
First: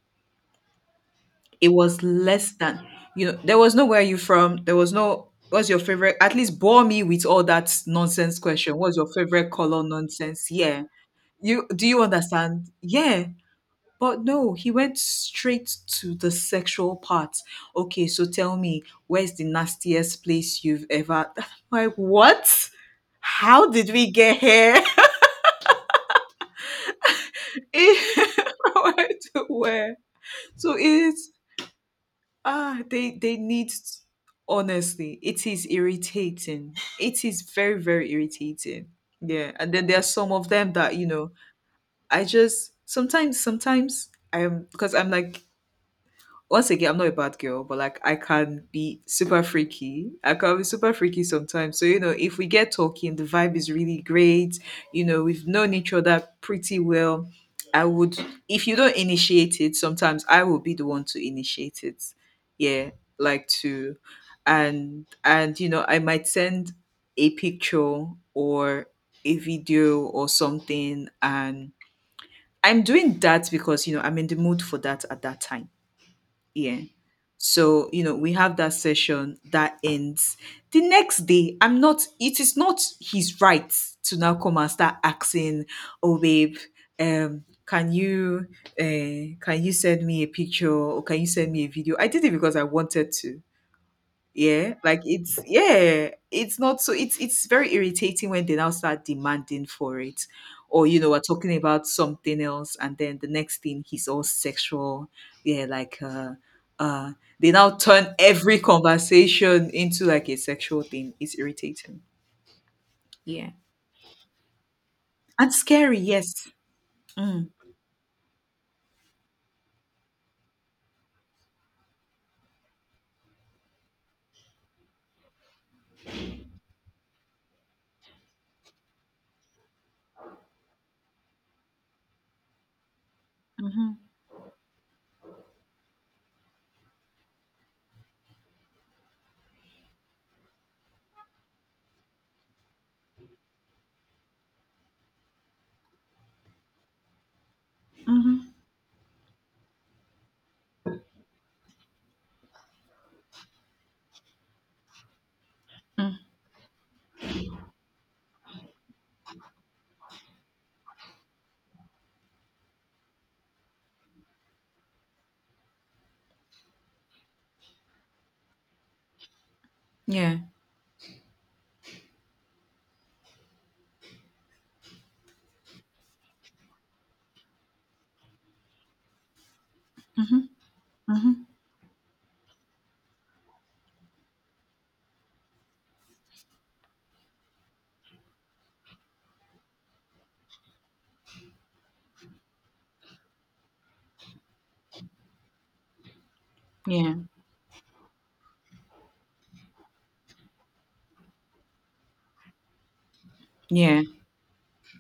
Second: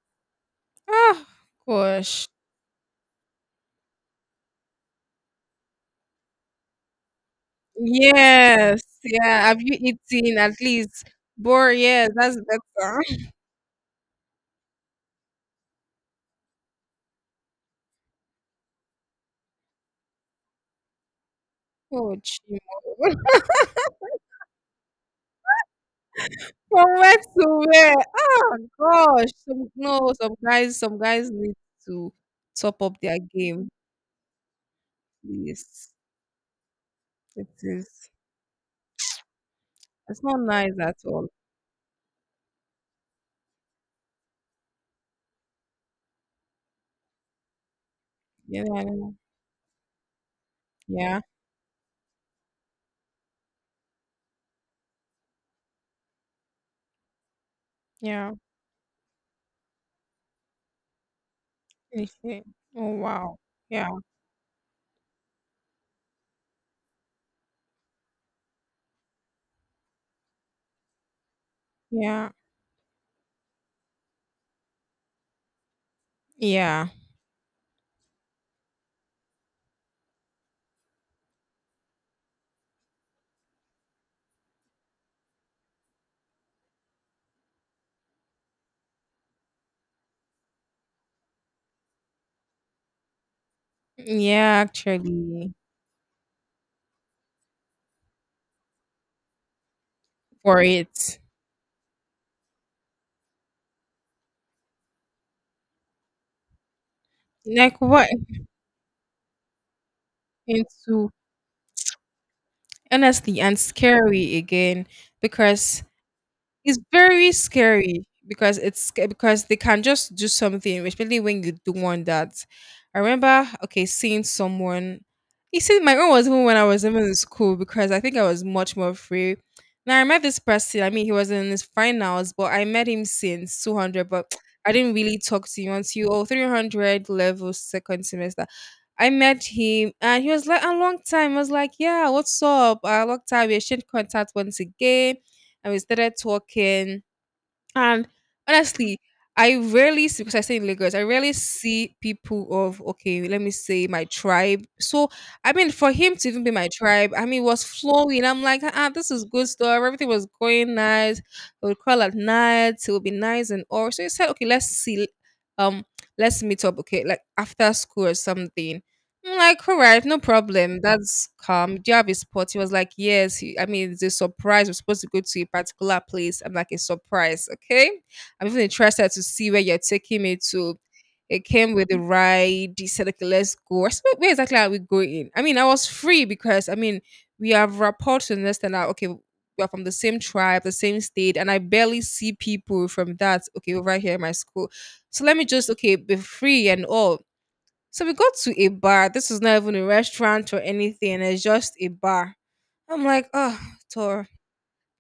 Speaker 1: Oh
Speaker 2: It was
Speaker 1: gosh.
Speaker 2: less than, you know, there was no where you from. There was no what's your favorite. At least bore me with all that nonsense question.
Speaker 1: Yes,
Speaker 2: What's your
Speaker 1: yeah.
Speaker 2: favorite
Speaker 1: Have you
Speaker 2: color
Speaker 1: eaten
Speaker 2: nonsense?
Speaker 1: at
Speaker 2: Yeah,
Speaker 1: least?
Speaker 2: you
Speaker 1: Bor,
Speaker 2: do, you
Speaker 1: yes, that's
Speaker 2: understand?
Speaker 1: better.
Speaker 2: Yeah. But no, he went straight to the sexual part. Okay, so tell me, where's the nastiest place you've ever like
Speaker 1: Oh, Chimo.
Speaker 2: what? How did we get here?
Speaker 1: From where to where? Oh
Speaker 2: Where
Speaker 1: gosh.
Speaker 2: to
Speaker 1: Some,
Speaker 2: where?
Speaker 1: no,
Speaker 2: So
Speaker 1: some
Speaker 2: it's,
Speaker 1: guys need to
Speaker 2: ah,
Speaker 1: top up
Speaker 2: they
Speaker 1: their
Speaker 2: they
Speaker 1: game,
Speaker 2: need, honestly, it is
Speaker 1: please.
Speaker 2: irritating. It is
Speaker 1: It
Speaker 2: very,
Speaker 1: is.
Speaker 2: very irritating. Yeah. And then there are
Speaker 1: It's
Speaker 2: some
Speaker 1: not
Speaker 2: of
Speaker 1: nice
Speaker 2: them that,
Speaker 1: at
Speaker 2: you
Speaker 1: all.
Speaker 2: know, I just sometimes, sometimes I'm, because I'm like, once again, I'm not a bad girl, but like I can
Speaker 1: You know what I
Speaker 2: be
Speaker 1: mean?
Speaker 2: super freaky. I can be super
Speaker 1: Yeah.
Speaker 2: freaky sometimes. So, you know, if we get talking, the vibe is really great. You know, we've known each other pretty well. I would,
Speaker 1: Yeah.
Speaker 2: if you don't initiate it, sometimes I will be the one to initiate it.
Speaker 1: Mhm.
Speaker 2: Yeah,
Speaker 1: Oh wow.
Speaker 2: like
Speaker 1: Yeah.
Speaker 2: to, and, you know, I might send a picture or a video or something. And
Speaker 1: Yeah.
Speaker 2: I'm doing that because, you know, I'm in the mood for that at that time, yeah.
Speaker 1: Yeah.
Speaker 2: So, you know, we have that session that ends. The next day, I'm not, it is not his right to now come and start asking, oh, babe, um, can you can you send me a picture, or can you send me a video? I did it because I wanted to.
Speaker 1: Yeah.
Speaker 2: Yeah, like it's,
Speaker 1: Actually,
Speaker 2: yeah, it's not, so it's very irritating when they now start demanding for it.
Speaker 1: for
Speaker 2: Or you know,
Speaker 1: it,
Speaker 2: we're talking about something else, and then the next thing he's all sexual. Yeah, like, uh they now
Speaker 1: like what,
Speaker 2: turn every conversation into like a sexual
Speaker 1: into,
Speaker 2: thing. It's irritating.
Speaker 1: honestly,
Speaker 2: Yeah.
Speaker 1: and scary again
Speaker 2: And
Speaker 1: because
Speaker 2: scary, yes.
Speaker 1: it's very
Speaker 2: Mm.
Speaker 1: scary because it's because they can just do something, especially when you do want that. I remember, okay, seeing someone. You see, my own was even when I was even in school because I think I was much more free. Now I met this person. I mean, he was in his finals, but I met him since two
Speaker 2: Mm-hmm.
Speaker 1: hundred. But I didn't really talk to him until, oh, 300 level second semester. I met him and he was like, a long time. I was like, yeah, what's up? A long time. We exchanged contact once again and we started talking. And
Speaker 2: Mm-hmm.
Speaker 1: honestly, I rarely see, because I stay in Lagos, I rarely see people of, okay, let me say my tribe. So I mean, for him
Speaker 2: Mm.
Speaker 1: to even be my tribe, I mean, it was flowing. I'm like, ah, ah, this is good stuff. Everything was going nice. We would call at night. It would be nice and all. So he said, okay, let's see, um, let's meet up. Okay, like after school or something. I'm like, all right, no
Speaker 2: Yeah.
Speaker 1: problem. That's calm. Do you have a spot? He was like, yes. I mean, it's a surprise. We're supposed to go to a particular place. I'm like, a surprise, okay? I'm even interested to see where you're taking me
Speaker 2: Mm-hmm.
Speaker 1: to.
Speaker 2: Mm-hmm.
Speaker 1: It came with a ride. He said, okay, let's go. I said, where exactly are we going?" I mean, I was free because, I mean, we have rapport to understand that, okay, we are from the same tribe, the same state, and I barely see people from that, okay, over here in my school. So let me just, okay, be free and
Speaker 2: Yeah.
Speaker 1: all, so we go to a bar. This is not even a restaurant or anything. It's just a bar. I'm like, oh,
Speaker 2: Yeah.
Speaker 1: Tor,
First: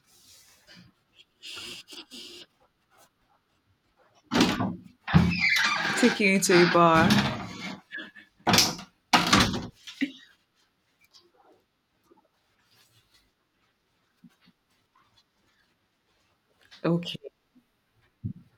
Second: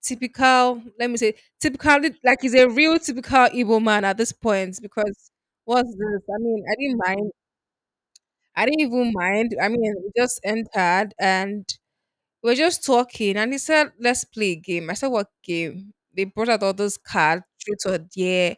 Speaker 1: typical. Typically, like, he's a real typical Igbo man at this point, because what's
Speaker 2: Take
Speaker 1: this?
Speaker 2: you
Speaker 1: I mean,
Speaker 2: into a
Speaker 1: I didn't
Speaker 2: bar.
Speaker 1: mind. I didn't even mind. I mean, we just entered and we were just talking. And he said, let's play a game. I said, what game? They brought out all those
Speaker 2: Okay.
Speaker 1: cards, truth or dare.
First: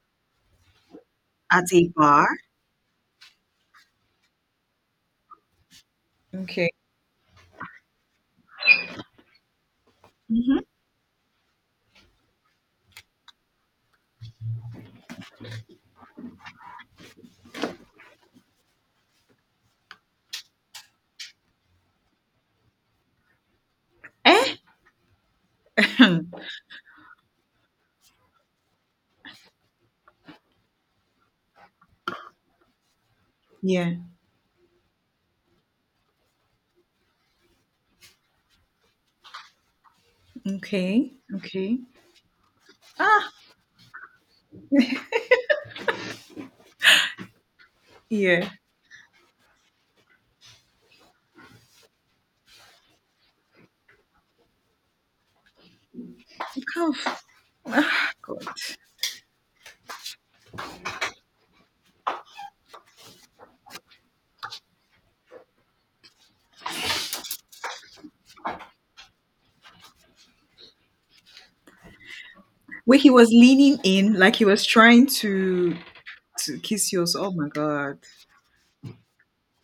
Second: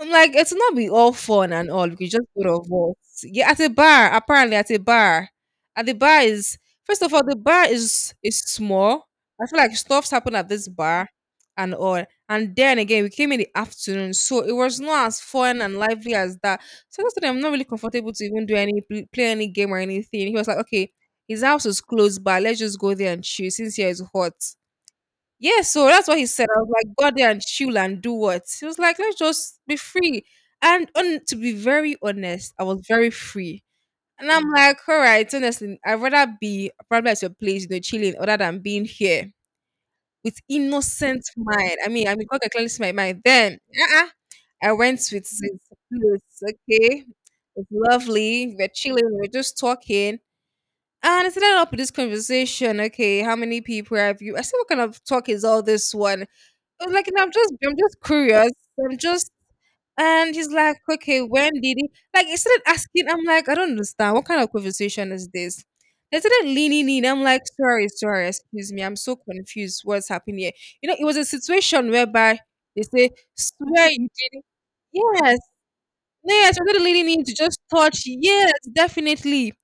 Speaker 1: I'm like, it's not be all fun and
Speaker 2: At
Speaker 1: all.
Speaker 2: a
Speaker 1: We could
Speaker 2: bar.
Speaker 1: just go to us. Yeah, at a bar, apparently at a bar. At the bar is,
Speaker 2: Okay.
Speaker 1: first of all, the bar is small. I feel like stuff's happened at
Speaker 2: Mm-hmm.
Speaker 1: this bar and all. And then again, we came in the afternoon, so it was not as fun and lively as that. So that's why I'm not really comfortable to even do any play any game or anything. He was like, okay, his house is close by. Let's just go there and chill since here is hot.
Speaker 2: Eh?
Speaker 1: Yeah, so that's what
Speaker 2: Hmm.
Speaker 1: he said. I was like, go there and chill and do what? He was like, let's just be free. And on, to be very honest, I was very free.
Speaker 2: Yeah.
Speaker 1: And I'm like, all right, honestly, I'd rather be probably at your place, you know, chilling, other than being here with
Speaker 2: Okay.
Speaker 1: innocent mind.
Speaker 2: Okay.
Speaker 1: I mean, God can clearly see my mind.
Speaker 2: Ah,
Speaker 1: Then, uh-uh, I went with this place, okay? It's
Speaker 2: yeah.
Speaker 1: lovely. We're chilling, we're just talking. And I ended up with this conversation. Okay, how many people have you? I said, what kind of talk is all this one?
Speaker 2: It
Speaker 1: I
Speaker 2: kind
Speaker 1: was like, "No,
Speaker 2: of.
Speaker 1: I'm just
Speaker 2: Ah, God.
Speaker 1: curious. I'm just," and he's like, okay, when did he? Like, he started asking. I'm like, I don't understand. What kind of conversation is this? They started leaning in. I'm like, sorry, sorry, excuse me. I'm so confused. What's happening here? You know, it was a situation whereby they
Speaker 2: Where he
Speaker 1: say,
Speaker 2: was leaning
Speaker 1: swear you
Speaker 2: in,
Speaker 1: did.
Speaker 2: like he was trying
Speaker 1: Yes. No, yes,
Speaker 2: to
Speaker 1: you're
Speaker 2: kiss you.
Speaker 1: leading in
Speaker 2: Oh
Speaker 1: to
Speaker 2: my
Speaker 1: just
Speaker 2: God.
Speaker 1: touch. Yes, definitely. It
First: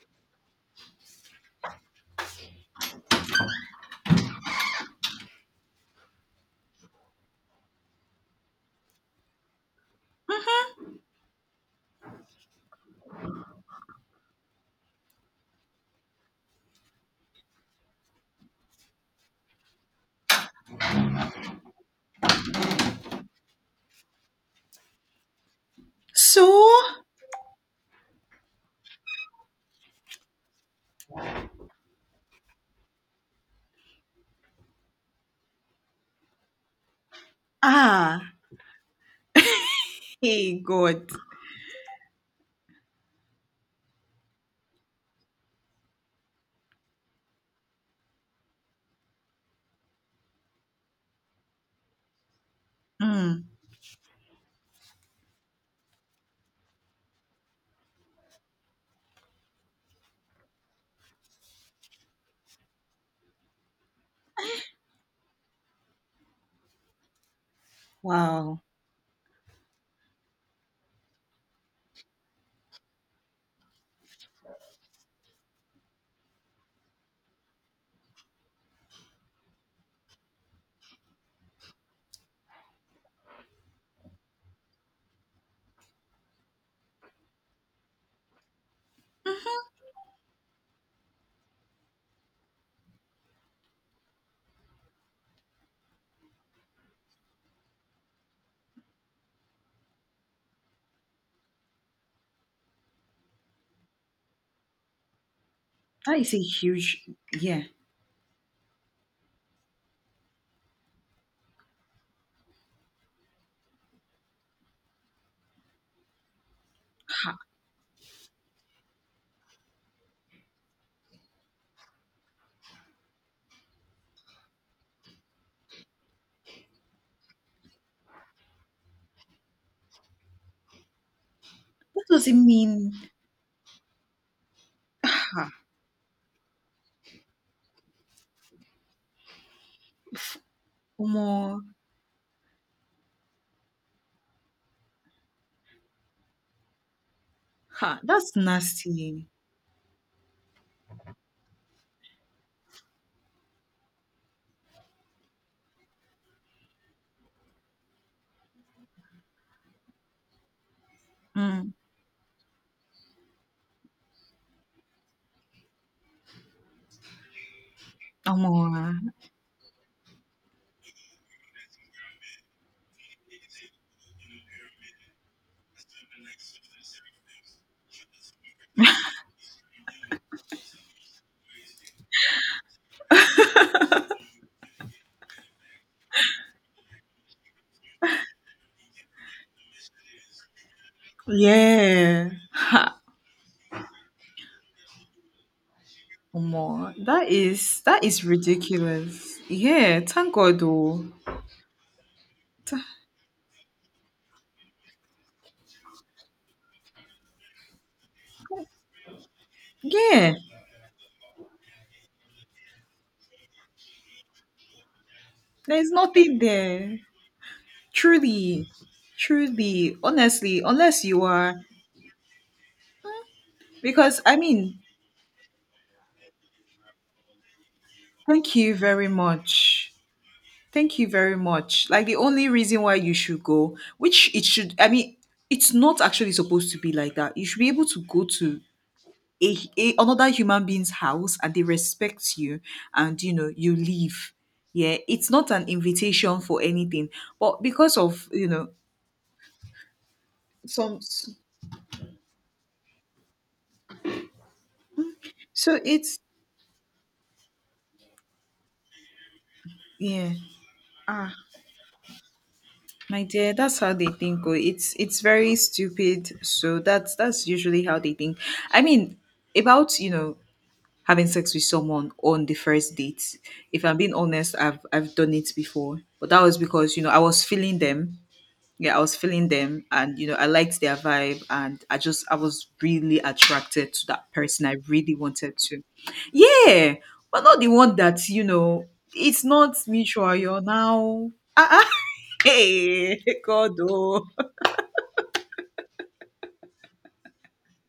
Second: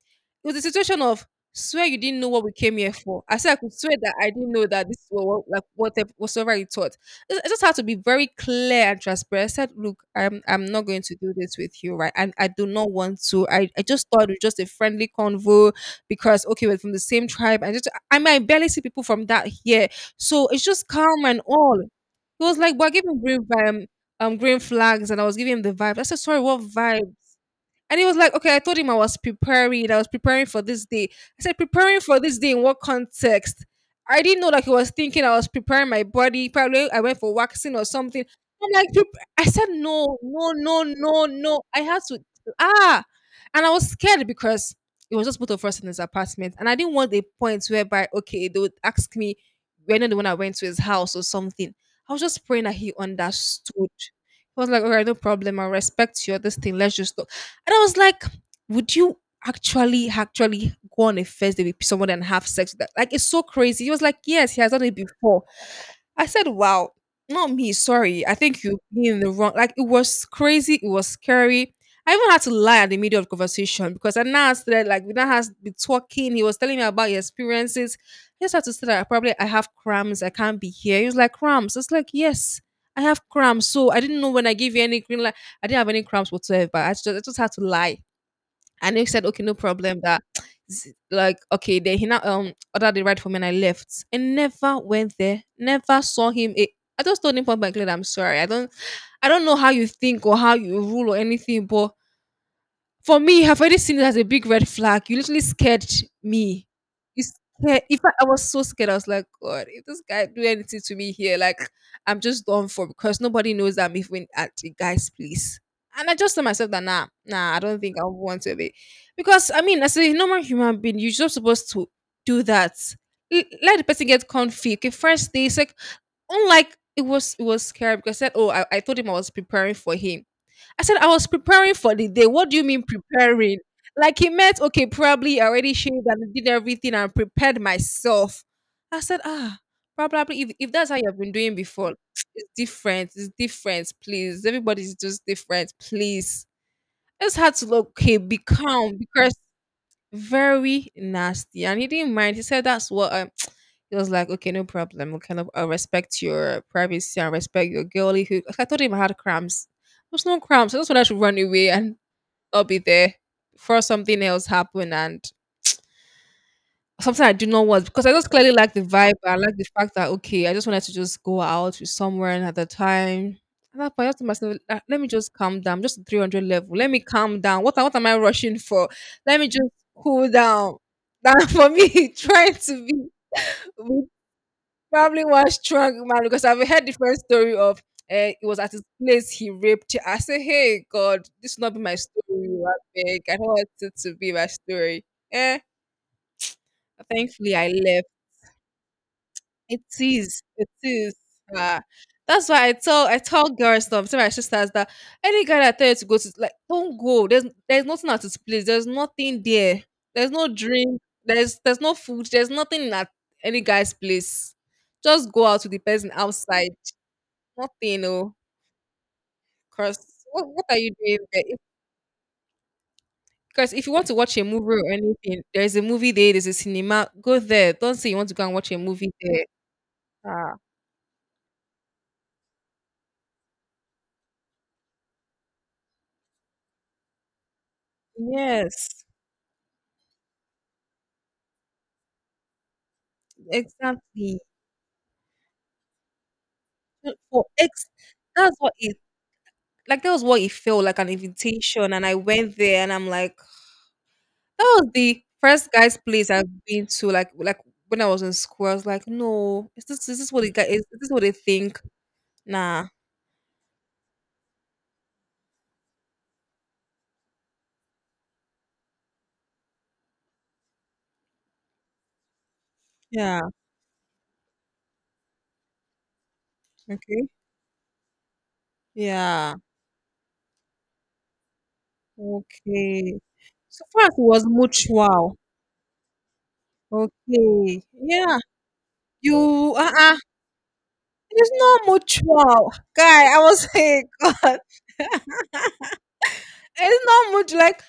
Speaker 1: was a situation of, swear you didn't know what we came here for. I said I could swear that I didn't know that this was what, like whatever whatsoever you taught. I just had to be very clear and transparent. I said, look, I'm
Speaker 2: Mhm.
Speaker 1: not going to do this with you, right? And I do not want to. I just thought it was just a friendly convo because okay, we're from the same tribe. I mean I barely see people from that here. So it's just calm and all. He was like, but I gave him brief green flags and I was giving him the vibe. I said, sorry,
Speaker 2: So,
Speaker 1: what vibe? And he was like, okay, I told him I was preparing. I was preparing for this day. I said, preparing for this day in what context? I didn't know that he was thinking I was preparing my body. Probably I went for waxing or
Speaker 2: ah,
Speaker 1: something. I'm like, "Prep- I said, no, no,
Speaker 2: hey
Speaker 1: no,
Speaker 2: God.
Speaker 1: no, no. I had to, ah. And I was scared because it was just both of us in his apartment. And I didn't want a point whereby, okay, they would ask me, we're not the one I went to his house or something. I was just praying that he
Speaker 2: Mm.
Speaker 1: understood. He was like, all right, no problem. I respect you. This thing, let's just and I was like, would you actually go on a first date with someone and have sex with that? Like, it's so crazy. He was like, yes, he has done it before. I said, wow, not me. Sorry. I
Speaker 2: Wow.
Speaker 1: think you've been in the wrong. Like, it was crazy. It was scary. I even had to lie at the middle of the conversation because I now started like we now has been talking. He was telling me about his experiences. I just had to say that I probably I have cramps. I can't be here. He was like cramps. It's like yes, I have cramps. So I didn't know when I gave you any green light. I didn't have any cramps whatsoever. I just had to lie. And he said, okay, no problem. That z- like okay, then he now ordered the ride for me and I left. And never went there. Never saw him. A- I just told him point blank, that I'm sorry. I don't know how you think or how you rule or anything, but for me, I've already seen it as a big red flag. You literally scared
Speaker 2: That is a
Speaker 1: me.
Speaker 2: huge.
Speaker 1: You
Speaker 2: Yeah.
Speaker 1: scared. If I was so scared, I was like, God, if this guy do anything to me here, like I'm just done for because nobody knows that I'm even at the guy's place. And I just told myself that nah,
Speaker 2: Ha.
Speaker 1: nah, I don't think I want to be, because I mean, as a normal human being, you're just supposed to do that. L- Let the person get comfy. Okay, first day, sec. Unlike it was scary because I said, oh, I told him I was preparing for him I said, I was preparing for
Speaker 2: What
Speaker 1: the day.
Speaker 2: does it
Speaker 1: What do you mean
Speaker 2: mean?
Speaker 1: preparing? Like he meant, okay, probably I
Speaker 2: Ha.
Speaker 1: already shaved and did everything and prepared myself. I said, ah, probably if that's how you've
Speaker 2: Omo.
Speaker 1: been doing before, it's different. It's different, please. Everybody's just different, please. It's hard to look,
Speaker 2: Ha.
Speaker 1: okay,
Speaker 2: That's
Speaker 1: be calm,
Speaker 2: nasty.
Speaker 1: because very nasty and he didn't mind he said that's what he was like okay no problem we kind of respect your privacy and respect your girlyhood." I told him I had cramps. There's no cramps. I just wanted to run away
Speaker 2: Mm.
Speaker 1: and I'll be there before something else happened and something I did not want because I just clearly
Speaker 2: Omo.
Speaker 1: like the vibe. I like the fact that okay, I just wanted to just go out with someone at the time. At that point, I thought to myself, "Ah, let me just calm down, just to 300 level. Let me calm down. What am I rushing for? Let me just cool down. That for me, trying to be with probably one strong man because I've heard different story of it was at his place he raped her. I said, hey God, this will not be my
Speaker 2: Yeah.
Speaker 1: story. I
Speaker 2: Ha.
Speaker 1: beg. I don't want it to be my story. Eh,
Speaker 2: Omo, that
Speaker 1: thankfully I
Speaker 2: is, that
Speaker 1: left.
Speaker 2: is ridiculous.
Speaker 1: It
Speaker 2: Yeah, thank
Speaker 1: is.
Speaker 2: God
Speaker 1: It
Speaker 2: though.
Speaker 1: is. Ah, that's why I tell girls stuff to my sisters that any guy that tell you to go to like don't go. There's nothing at his place. There's nothing there. There's
Speaker 2: Yeah,
Speaker 1: no drink. There's no food. There's nothing at any guy's place. Just go out with the
Speaker 2: there's
Speaker 1: person
Speaker 2: nothing
Speaker 1: outside.
Speaker 2: there.
Speaker 1: Nothing, oh.
Speaker 2: Truly, truly,
Speaker 1: Cause
Speaker 2: honestly,
Speaker 1: what are you
Speaker 2: unless
Speaker 1: doing
Speaker 2: you
Speaker 1: there?
Speaker 2: are,
Speaker 1: If, because if you want to
Speaker 2: because I
Speaker 1: watch a movie
Speaker 2: mean,
Speaker 1: or anything, there's a movie there. There's a cinema. Go there. Don't say you want to go and
Speaker 2: thank
Speaker 1: watch
Speaker 2: you
Speaker 1: a
Speaker 2: very
Speaker 1: movie there.
Speaker 2: much.
Speaker 1: Ah,
Speaker 2: Thank you very much. Like the only reason why you should go, which it should, I mean, it's not actually supposed to be like that. You should be able to go to
Speaker 1: yes.
Speaker 2: a another human being's house and they respect you, and you know you leave.
Speaker 1: Exactly.
Speaker 2: Yeah, it's not an invitation for anything,
Speaker 1: Went for
Speaker 2: but
Speaker 1: ex
Speaker 2: because of, you
Speaker 1: that's
Speaker 2: know,
Speaker 1: what it like, that was what it felt
Speaker 2: some,
Speaker 1: like an invitation, and I went there, and I'm like that was the first
Speaker 2: so
Speaker 1: guy's
Speaker 2: it's,
Speaker 1: place I've been to, like, when I was in school, I was like, "No, is this is
Speaker 2: yeah,
Speaker 1: this what it got is this what they
Speaker 2: ah,
Speaker 1: think? Nah."
Speaker 2: my dear, that's how they think. Oh, it's very stupid. So that's usually how they think. I mean, about, you know, having sex with someone on the first date.
Speaker 1: Yeah,
Speaker 2: If I'm being honest, I've done it before, but that was because, you know, I
Speaker 1: okay.
Speaker 2: was feeling them. Yeah, I was feeling
Speaker 1: Yeah,
Speaker 2: them, and you know, I liked their vibe, and I just, I was really
Speaker 1: okay. So
Speaker 2: attracted
Speaker 1: far
Speaker 2: to
Speaker 1: as it
Speaker 2: that
Speaker 1: was
Speaker 2: person. I really
Speaker 1: mutual.
Speaker 2: wanted to. Yeah. But not the
Speaker 1: Okay.
Speaker 2: one that,
Speaker 1: Yeah.
Speaker 2: you know, it's
Speaker 1: You
Speaker 2: not
Speaker 1: uh-uh.
Speaker 2: mutual, you're now,
Speaker 1: It's
Speaker 2: ah,
Speaker 1: not
Speaker 2: ah,
Speaker 1: mutual.
Speaker 2: hey
Speaker 1: Guy, I was
Speaker 2: God
Speaker 1: like,
Speaker 2: oh.
Speaker 1: God. It's not much like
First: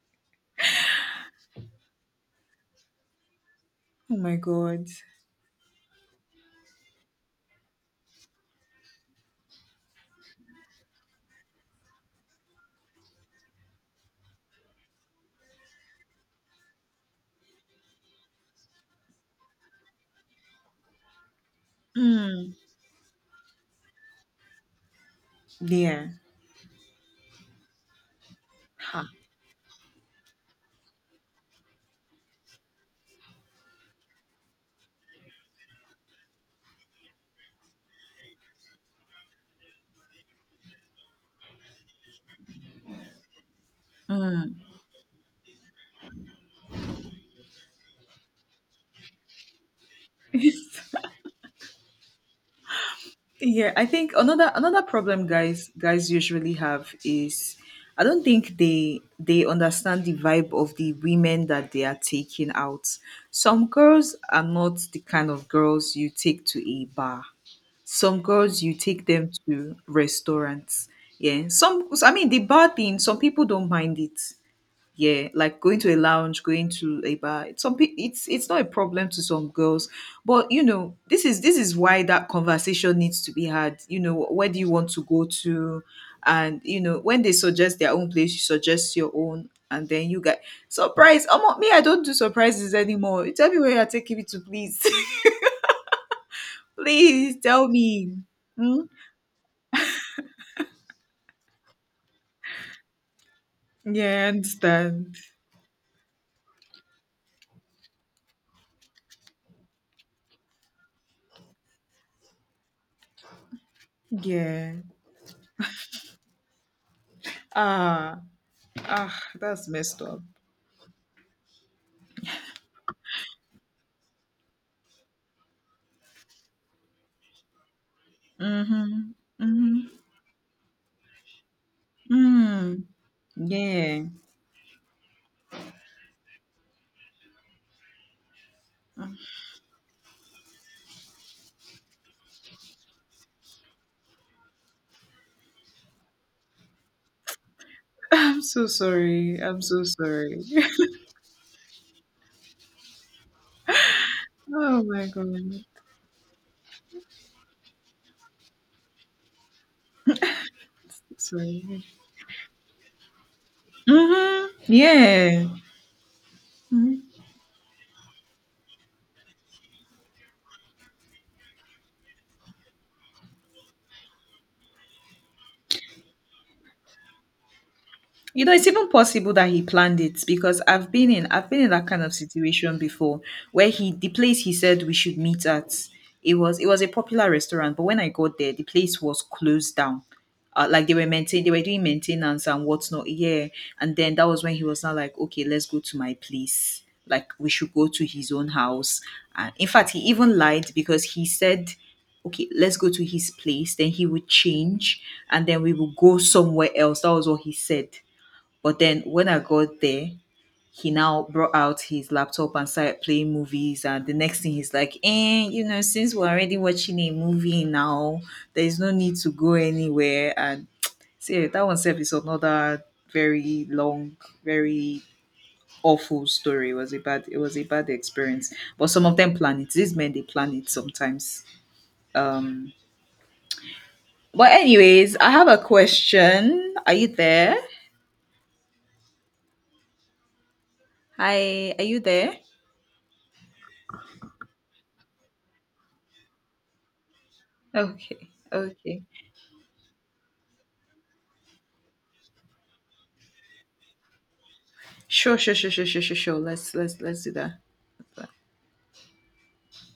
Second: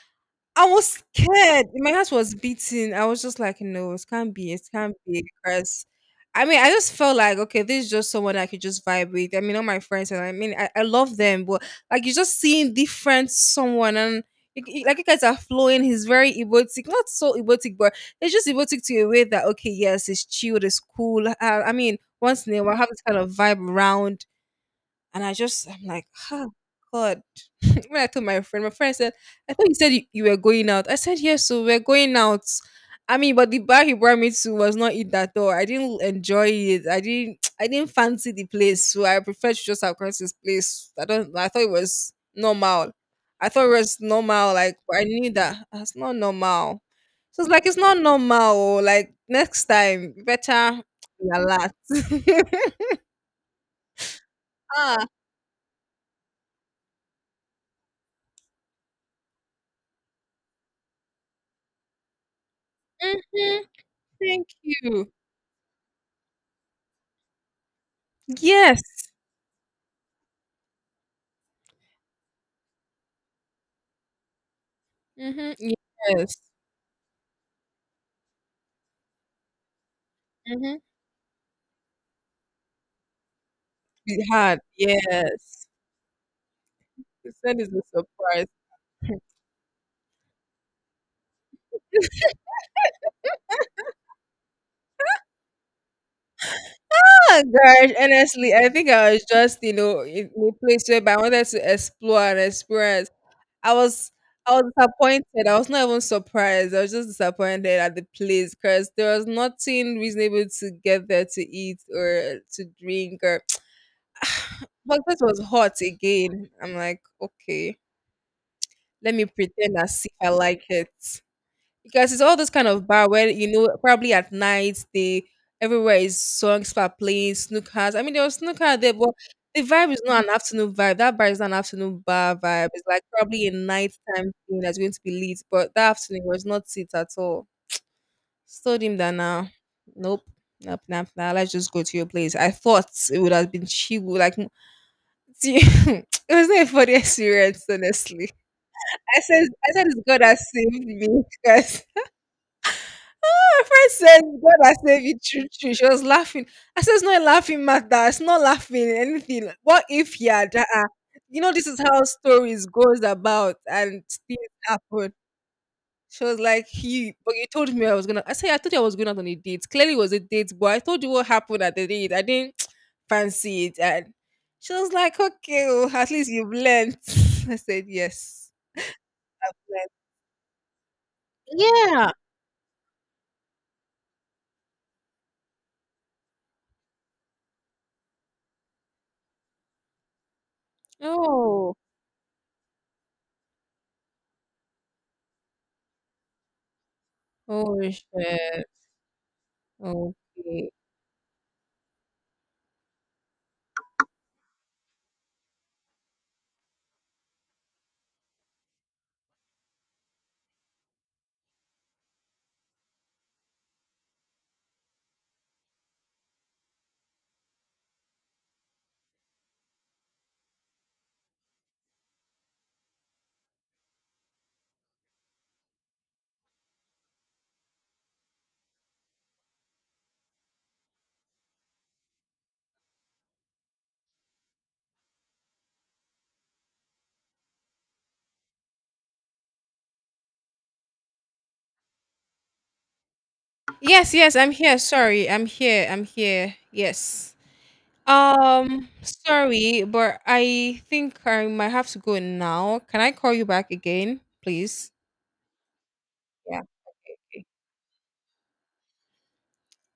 Speaker 1: I was scared. My heart was beating. I was just like, no, it
Speaker 2: Oh
Speaker 1: can't
Speaker 2: my
Speaker 1: be. It
Speaker 2: God.
Speaker 1: can't be. Because I mean, I just felt like, okay, this is just someone I could just vibe with. I mean, all my friends, and I mean, I love them, but like, you're just seeing different someone and. You- you- Like you guys are flowing, he's very erotic, not so erotic, but it's just erotic to a way that okay, yes, it's chill, it's cool. I mean, once
Speaker 2: Mm,
Speaker 1: in a while, have this kind of vibe around and I just, I'm
Speaker 2: yeah.
Speaker 1: like, oh God. when I told my friend
Speaker 2: Ha.
Speaker 1: said, I thought you said you were going out. I said, yes, so we're going out. I mean, but the bar he brought me to was not it at all. I didn't enjoy it. I didn't, I didn't fancy the place. So I preferred to just have gone to this place. I don't, I thought it was normal. I thought it was
Speaker 2: Mm.
Speaker 1: normal. Like, but I knew that that's not normal. So it's like, it's not normal. Oh, like, next time, better relax.
Speaker 2: Yeah, I think another
Speaker 1: Ah,
Speaker 2: problem guys usually have is, I don't think they understand the vibe of the women that they are taking out.
Speaker 1: mhm.
Speaker 2: Some girls are
Speaker 1: Thank
Speaker 2: not the
Speaker 1: you.
Speaker 2: kind of girls you take to a bar. Some girls you
Speaker 1: Yes.
Speaker 2: take them to restaurants. Yeah. Some, I mean, the bar thing, some people don't mind it. Yeah,
Speaker 1: Mhm.
Speaker 2: like going to a
Speaker 1: Yes.
Speaker 2: lounge, going to a bar. It's some it's not a problem to some girls, but you
Speaker 1: Mhm.
Speaker 2: know, this is, this is why that conversation needs to be had. You know,
Speaker 1: It
Speaker 2: where do
Speaker 1: had.
Speaker 2: you want to go
Speaker 1: Yes.
Speaker 2: to, and you know, when they
Speaker 1: The send is
Speaker 2: suggest
Speaker 1: a
Speaker 2: their own place, you
Speaker 1: surprise.
Speaker 2: suggest your own, and then you get surprise. Oh, me, I don't do surprises anymore. Tell me where you're taking me to, please, please
Speaker 1: Oh
Speaker 2: tell
Speaker 1: gosh,
Speaker 2: me.
Speaker 1: honestly, I
Speaker 2: Hmm?
Speaker 1: think I was just, you know, in a place where I wanted to explore and experience. I was
Speaker 2: Yeah, I
Speaker 1: I was
Speaker 2: understand.
Speaker 1: disappointed. I was not even surprised. I was just disappointed at the place because there was nothing reasonable to get there to eat or to drink or
Speaker 2: Yeah.
Speaker 1: but this was hot again. I'm like, okay,
Speaker 2: Ah,
Speaker 1: let
Speaker 2: ah,
Speaker 1: me
Speaker 2: that's
Speaker 1: pretend
Speaker 2: messed
Speaker 1: as if
Speaker 2: up.
Speaker 1: I like it. Because it's all this kind of bar where you know probably at night they everywhere is songs are playing snookers. I mean there was snooker there, but
Speaker 2: Mm-hmm.
Speaker 1: the
Speaker 2: Mm-hmm.
Speaker 1: vibe is not an afternoon vibe. That bar is not an afternoon bar vibe.
Speaker 2: Mm.
Speaker 1: It's like probably a
Speaker 2: Yeah.
Speaker 1: nighttime thing that's going to be lit. But that afternoon was not it at all. Told him that now. Nope. Nope, nope, nah. Let's just go to your place. I thought it would have been chill, like see, it was not a funny experience, honestly.
Speaker 2: I'm so
Speaker 1: I
Speaker 2: sorry.
Speaker 1: said,
Speaker 2: I'm
Speaker 1: I
Speaker 2: so
Speaker 1: said, it's God that
Speaker 2: sorry.
Speaker 1: saved me, guys. My friend said, God has
Speaker 2: Oh
Speaker 1: saved
Speaker 2: my
Speaker 1: you true,
Speaker 2: God.
Speaker 1: true. She was laughing. I said, it's not a laughing matter. It's not laughing anything. What if he had, you know, this is
Speaker 2: Sorry.
Speaker 1: how stories goes about and things
Speaker 2: Mm-hmm.
Speaker 1: happen.
Speaker 2: Yeah.
Speaker 1: She was like, he, but you told me I was gonna. I said, I told you I was going out on a date. Clearly, it was a date, but I told you what happened at the date. I didn't fancy it. And she was like, okay, oh, at least you've learned. I said,
Speaker 2: You
Speaker 1: yes.
Speaker 2: know, it's even possible that he
Speaker 1: Like,
Speaker 2: planned it, because I've been in that kind
Speaker 1: yeah.
Speaker 2: of situation before, where he, the place he said we should meet at, it was, it was a popular restaurant, but when I got there, the place was closed down. Like, they were maintain they were
Speaker 1: Oh,
Speaker 2: doing maintenance and whatnot. Yeah. And then that was when he was not like, okay, let's go to my place. Like, we should
Speaker 1: oh,
Speaker 2: go to his own
Speaker 1: shit.
Speaker 2: house. And in fact, he even
Speaker 1: Okay.
Speaker 2: lied, because he said, okay, let's go to his place, then he would change, and then we will go somewhere else. That was what he said. But then when I got there, he now brought out his laptop and started playing movies. And the next thing, he's like, eh, you know, since we're already watching a movie now, there's no need to go anywhere. And see, that one self is another very long, very awful story. It was a bad, it was a bad experience. But some of them plan it. These men, they plan it sometimes. Um but anyways, I have a question. Are you there? Hi, are you there?
Speaker 1: Yes, yes, I'm here. Sorry, I'm here. I'm here. Yes.
Speaker 2: Okay. Okay.
Speaker 1: Sorry, but I think I might have to go now. Can I call you back again, please?
Speaker 2: Sure, sure, sure, sure, sure, sure, sure.
Speaker 1: Yeah.
Speaker 2: Let's do
Speaker 1: Okay.
Speaker 2: that.